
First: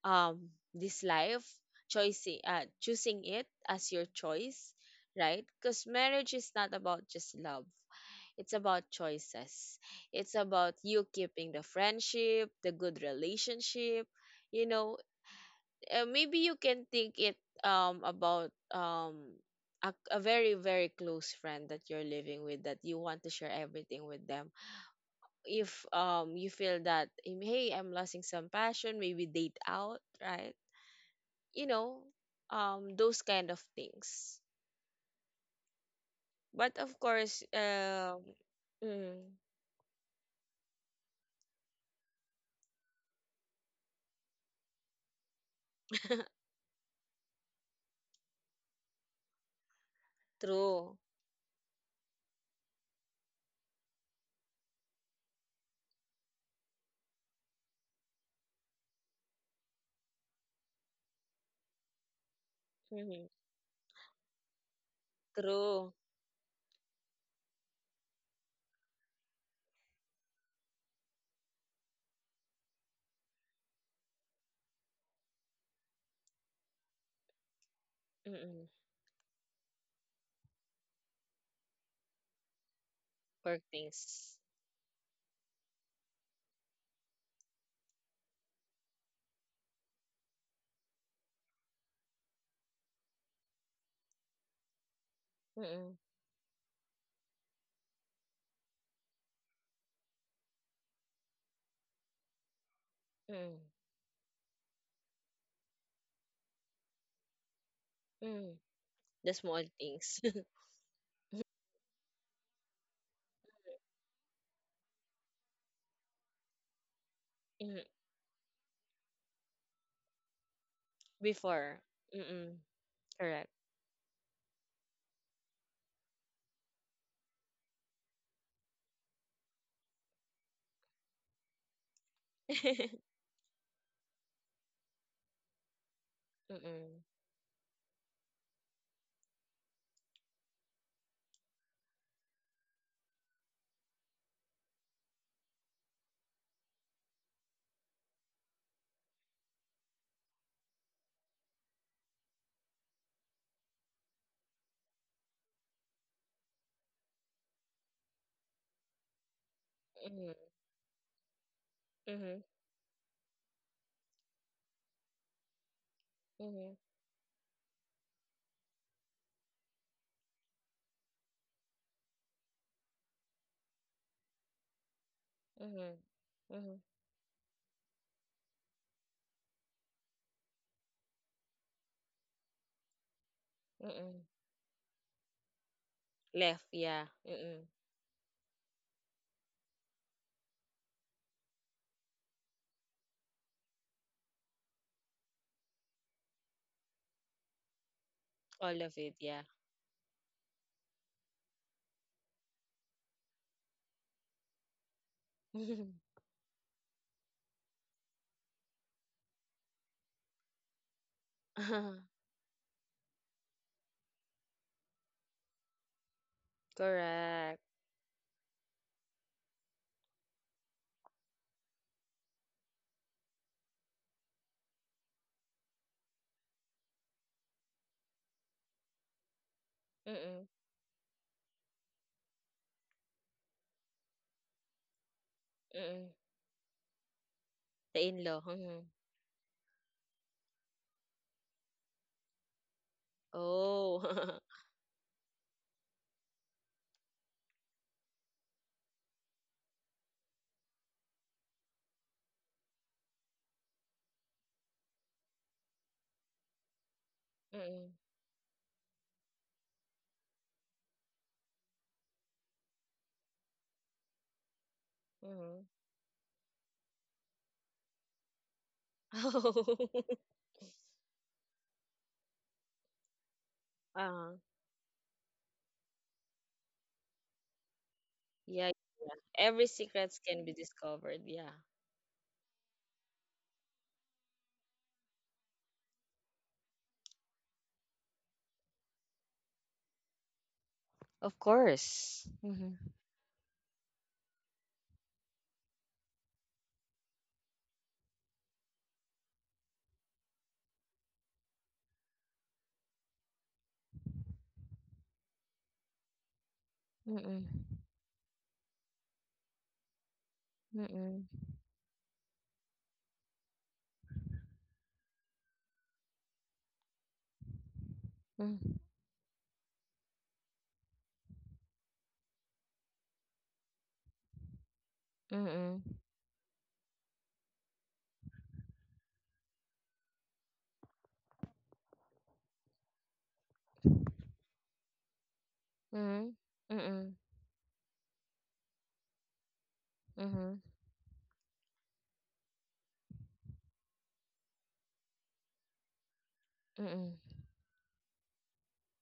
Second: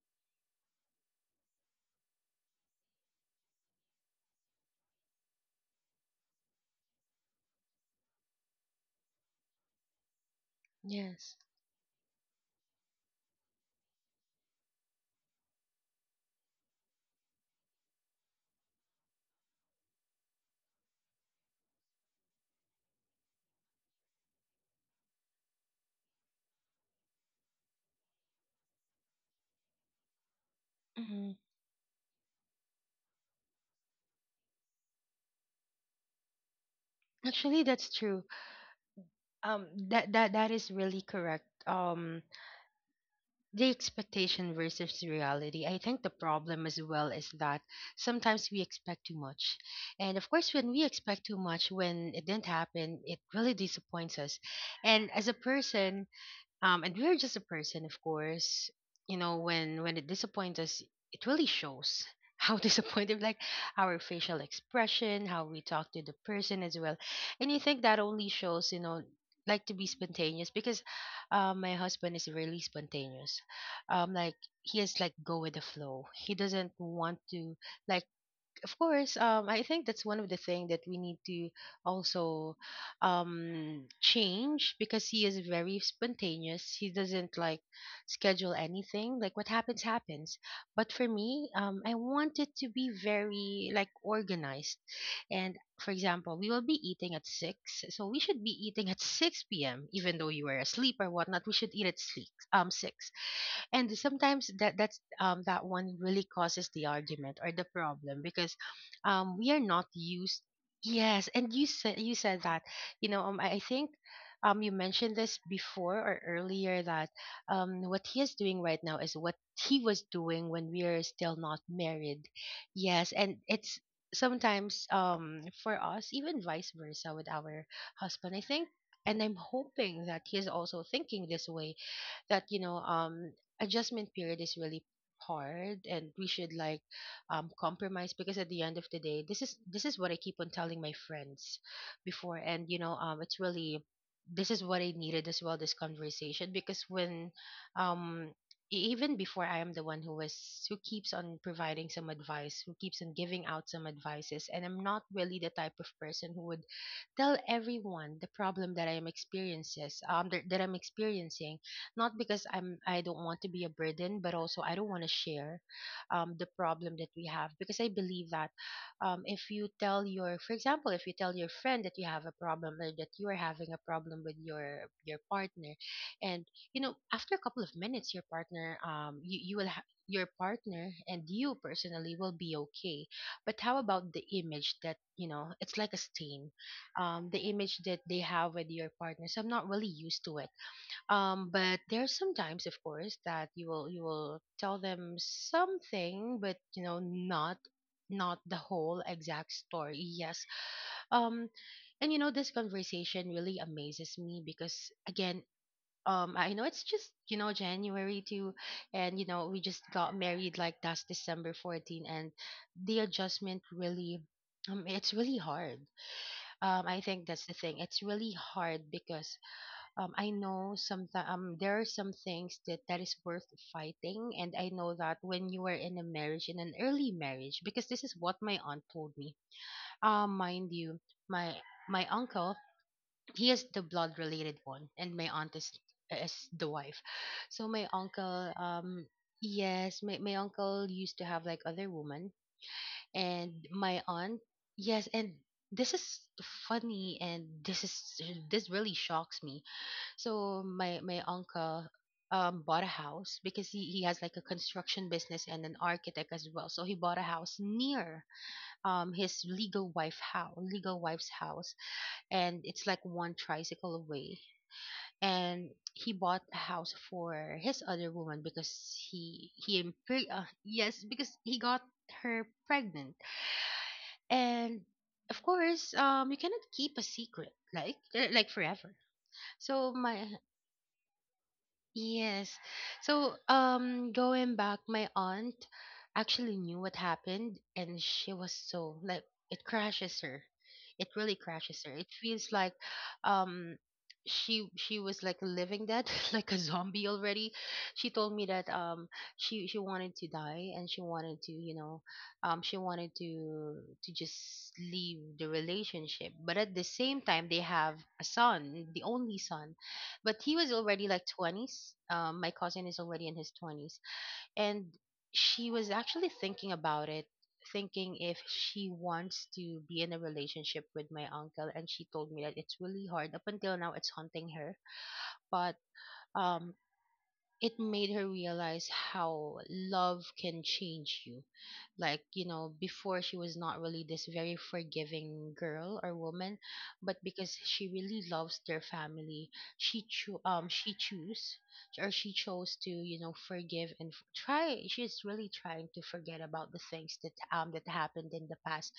S1: um this life, choosing choosing it as your choice, right? Because marriage is not about just love. It's about choices. It's about you
S2: Yes.
S1: keeping the friendship, the good relationship, you know. Maybe you can think it about a very close friend that you're living with, that you want to share everything with them. If you feel that hey, I'm losing some passion, maybe date out, right?
S2: Mm-hmm.
S1: You know, those kind of things. But of course
S2: Actually, that's true.
S1: mm,
S2: Um, that that that is really correct. The expectation versus reality. I think the problem as well is that sometimes we expect too much, and of course, when we
S1: true.
S2: expect too much, when it didn't happen, it really disappoints us. And as a person, and we're just a person, of course. You know, when it disappoints us, it really shows how disappointed,
S1: Mhm.
S2: like our facial expression, how we talk
S1: True.
S2: to the person as well. And you think that only shows, you know, like to be spontaneous because my husband is really spontaneous. Like he is like go with the flow. He doesn't want to like,
S1: Mm-mm.
S2: of course, I think that's one of the things that we need to also
S1: Work things.
S2: change, because he is very spontaneous. He doesn't like schedule anything. Like what happens happens. But for me, I want it to be very like organized. And for
S1: Mm-mm.
S2: example, we will be eating at six, so we should be eating at six p.m. Even though you were asleep or whatnot, we should eat at six.
S1: Mm-mm.
S2: And sometimes that that one really causes the argument or the problem,
S1: Mm.
S2: because
S1: The
S2: we are
S1: small
S2: not
S1: things.
S2: used. Yes. And you said, you said that, you know, I think you mentioned this before or earlier that what he is doing right now is what he was doing when we are still not
S1: Before.
S2: married.
S1: Mm-mm.
S2: Yes, and
S1: Correct.
S2: it's sometimes, for us even vice versa with our husband, I think, and I'm hoping that he is also thinking this way, that you know, adjustment period is really hard, and we should like
S1: Mm-mm.
S2: compromise, because at the end of the day, this is what I keep on telling my friends before. And you know, it's really, this is what I needed as well, this conversation, because when um even before I am the one who was, who keeps on providing some advice, who keeps on giving out some advices, and I'm not really the type of person who would tell everyone the problem that I am experiences
S1: Mm-mm.
S2: that I'm experiencing, not
S1: Mm-hmm.
S2: because I'm I don't want to be a burden, but also I don't want to share the
S1: Mm-hmm.
S2: problem that we have, because I believe that if you tell your, for example, if you tell your friend that you have a problem, or that you are having a problem with your partner,
S1: Mm-hmm.
S2: and
S1: Mm-hmm.
S2: you know, after a couple of minutes, your partner you you will your partner and you personally will be okay. But how about the
S1: Mm-mm.
S2: image that, you know, it's like a stain,
S1: Left, yeah.
S2: the
S1: Mm-mm.
S2: image that they have with your partner. So I'm not really used to it. But there's sometimes, of course, that you will tell them something, but you know, not not the
S1: All of
S2: whole
S1: it, yeah.
S2: exact story. Yes. um and you know, this conversation really amazes me, because again, I know it's just, you know, January too, and you know, we just got married, like, that's December 14. And the adjustment really, it's really hard. I think that's the
S1: Correct.
S2: thing, it's really hard because, I know some there are some things that that is worth fighting, and I know that when you are in a marriage, in an early marriage, because this is what my aunt told me.
S1: Mm-mm.
S2: Mind you, my my uncle, he is the blood related one, and my aunt
S1: Mm-mm.
S2: is the wife. So my
S1: The in-law.
S2: uncle
S1: Mm-hmm.
S2: um. Yes, my uncle used to have like other women, and my
S1: Oh.
S2: aunt. Yes, and this is funny, and this is, this really shocks me. So my uncle bought a house because he has like a construction business and an architect as well. So he bought a house
S1: Mm-mm.
S2: near his legal wife house, legal wife's house, and it's like one tricycle away.
S1: Mm-hmm.
S2: And he bought a house for his other woman, because yes, because he got her pregnant.
S1: Oh.
S2: And of course, you cannot keep a secret like, like
S1: Yeah,
S2: forever.
S1: yeah. Every
S2: So
S1: secrets
S2: my
S1: can be discovered, yeah.
S2: Yes. So, going back, my aunt actually knew what happened, and she was so like it crashes her. It
S1: Of
S2: really crashes her. It
S1: course.
S2: feels
S1: Mm-hmm.
S2: like, um, she was like living that like a zombie already. She told me that she wanted to die, and she wanted to, you know, she wanted to just leave the relationship. But at the same time, they
S1: Mm-mm.
S2: have a son, the only son, but he was already
S1: Mm-mm.
S2: like 20s, my cousin is already in his 20s. And she was actually thinking about it, thinking if
S1: Mm-mm.
S2: she wants to be in a relationship with my uncle. And she told me that it's really hard, up until now it's haunting her. but
S1: Mm-mm.
S2: um it made her realize how love can change you. Like you know, before she was not really this very forgiving girl or
S1: Mm-hmm.
S2: woman,
S1: Mm-mm.
S2: but because she really loves their family,
S1: Mhm.
S2: she choose, or she chose to, you know, forgive and try. She's really trying to forget about the
S1: Mm.
S2: things that that happened in the past.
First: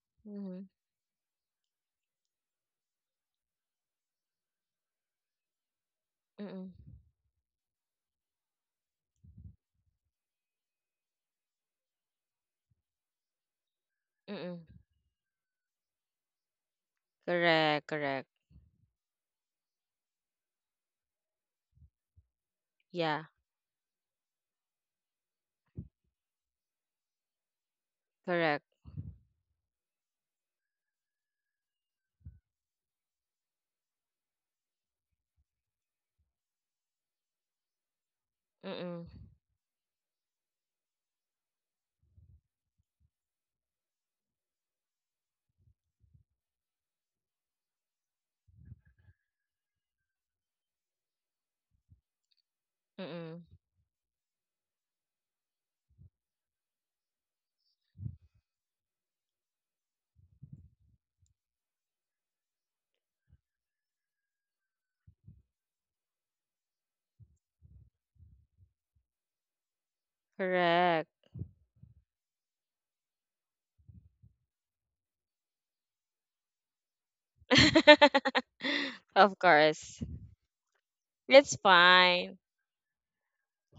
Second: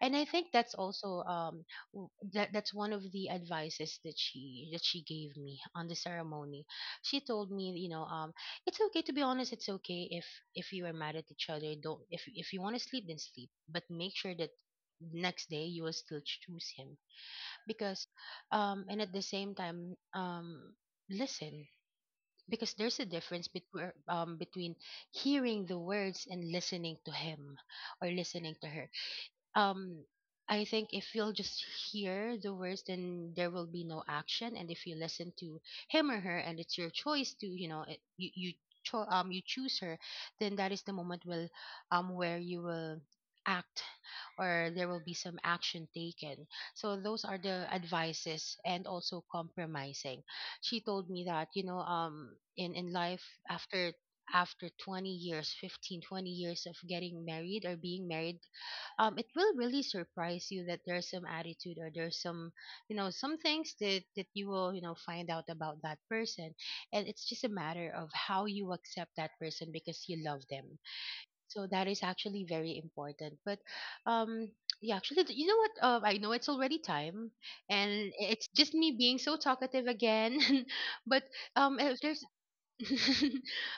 S2: And I think
S1: Mhm.
S2: that's also that's one of the advices that she gave me on the ceremony.
S1: Mm.
S2: She told me, you know, it's okay to be honest. It's okay if you are mad at each other. Don't If you want to sleep, then sleep. But make sure that
S1: Mm.
S2: next day you will still choose him.
S1: Correct,
S2: Because
S1: correct.
S2: and at the same time, listen, because there's a
S1: Yeah,
S2: difference between between hearing the words and listening to him, or listening
S1: correct.
S2: to her. um I think if you'll just hear the words, then there will be no action. And if you listen to him or her, and it's your choice to, you know, it, you cho-
S1: Mm.
S2: you choose her, then that is the moment will where you will act, or there will be some action taken. So those are the advices, and also compromising. She told me that, you know, in life
S1: Mm.
S2: after, after 20 years, 15, 20 years of getting married or being married, it will really surprise you that there's some attitude, or there's some, you know, some things that you will, you know, find out about that person. And it's just a matter of how you accept that person, because you love them.
S1: Correct.
S2: So that is actually very important. But um yeah, actually, you know what, I know it's already time, and it's just me being so
S1: Of
S2: talkative
S1: course.
S2: again. but
S1: It's
S2: um if there's
S1: fine.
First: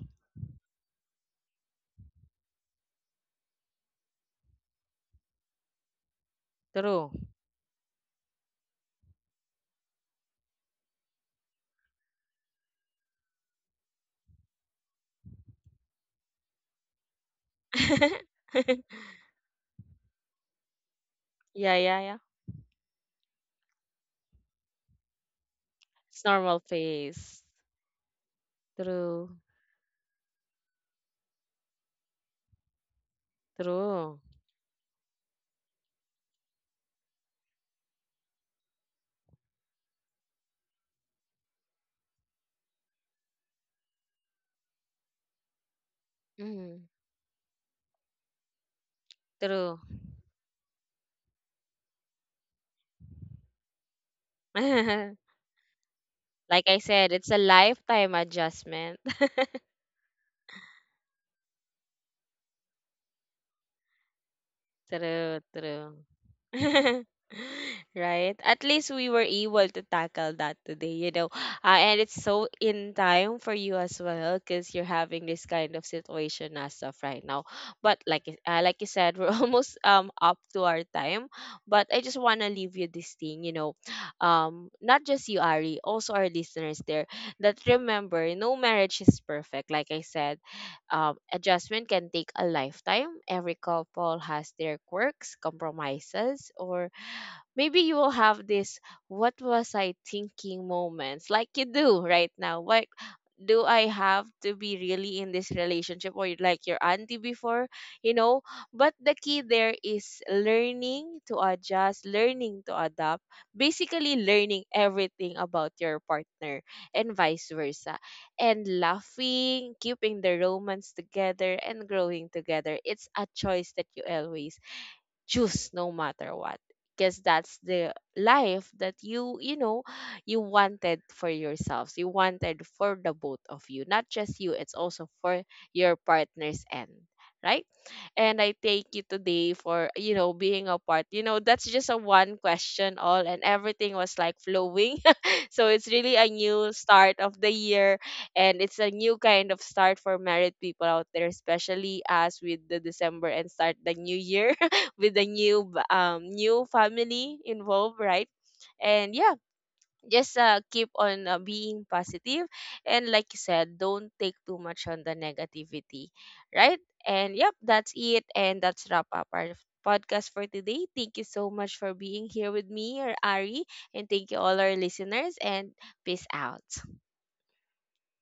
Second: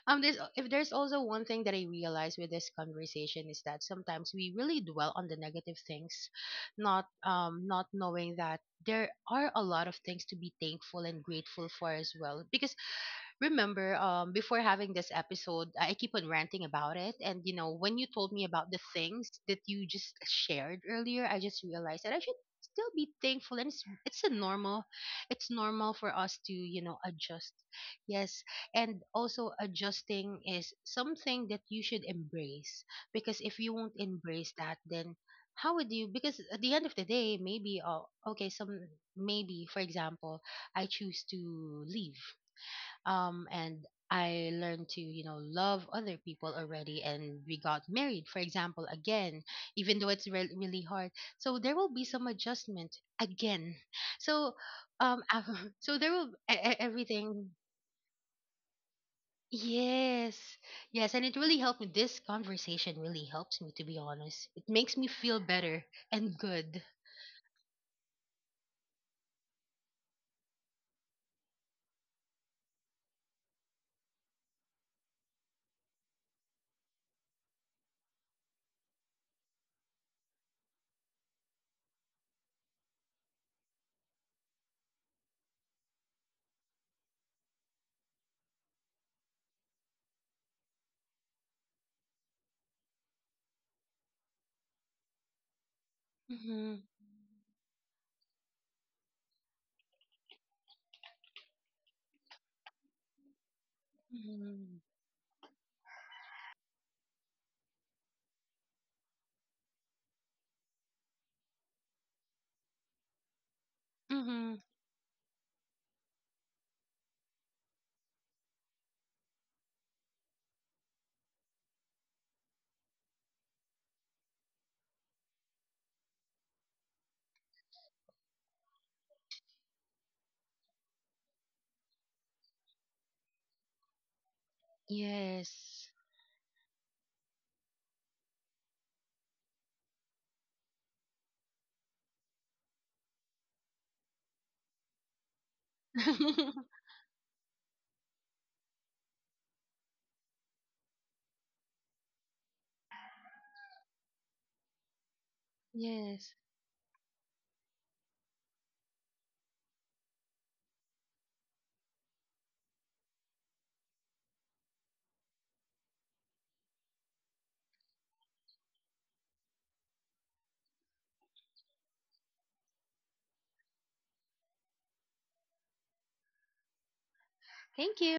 S2: there's, if there's also one thing that I realized with this conversation, is that sometimes we really dwell on the negative things, not
S1: True.
S2: not knowing that there are a lot of things to be thankful and grateful for as well. Because remember, before having this episode, I keep on ranting about it. And you know, when you told me about the things that you just shared earlier, I just
S1: Yeah, yeah,
S2: realized that
S1: yeah.
S2: I should still be thankful. And it's a normal, it's normal for
S1: It's
S2: us to,
S1: normal
S2: you know,
S1: phase.
S2: adjust. Yes. And
S1: True.
S2: also, adjusting is something that you should embrace, because if you won't
S1: True.
S2: embrace that, then how would you? Because at the end of the day, maybe, oh okay, some, maybe for example, I choose to leave. And I learned to, you know, love other people
S1: Mhm.
S2: already, and we got married, for example, again,
S1: True.
S2: even though it's really hard. So there will be some adjustment again. So um so there will
S1: Like I said, it's a
S2: everything.
S1: lifetime adjustment.
S2: Yes. Yes, and it really helped me, this conversation really helps me, to be honest. It makes me feel
S1: True,
S2: better
S1: true.
S2: and good.
S1: Right? At least we were able to tackle that today, you know. And it's so in time for you as well, because you're having this kind of situation as of right now. But like y- like you said, we're almost up to our time. But I just want to leave you this thing, you know. Not just you, Ari, also our listeners there, that remember, no marriage is perfect, like I said. Adjustment can take a lifetime. Every couple has their quirks, compromises,
S2: Mm-hmm,
S1: or maybe you will have this what was I thinking moments, like you do right now. Like, do I have to be
S2: mm-hmm,
S1: really in this relationship, or like your auntie before, you know? But the key there is learning to adjust, learning to adapt, basically
S2: mm-hmm.
S1: learning everything about your partner and vice versa. And laughing, keeping the romance together and growing together. It's a choice that you always choose, no matter what, because that's the life that you know, you wanted for yourselves. You wanted for the both of you, not just you. It's also for
S2: Yes.
S1: your partner's end, right? And I thank you today for, you know, being a part. You know, that's just a one question all, and everything was like flowing. So it's really a new start of the year, and it's a new kind of start for married people out there, especially us with the December and start the new year with the new b-
S2: Yes,
S1: new family involved, right? And yeah, just keep on being positive, and like you said, don't take too much on the negativity, right? And yep, that's it, and that's wrap up our podcast for today. Thank you so much for being here with me or Ari, and thank you all our listeners, and peace out.
S2: thank you.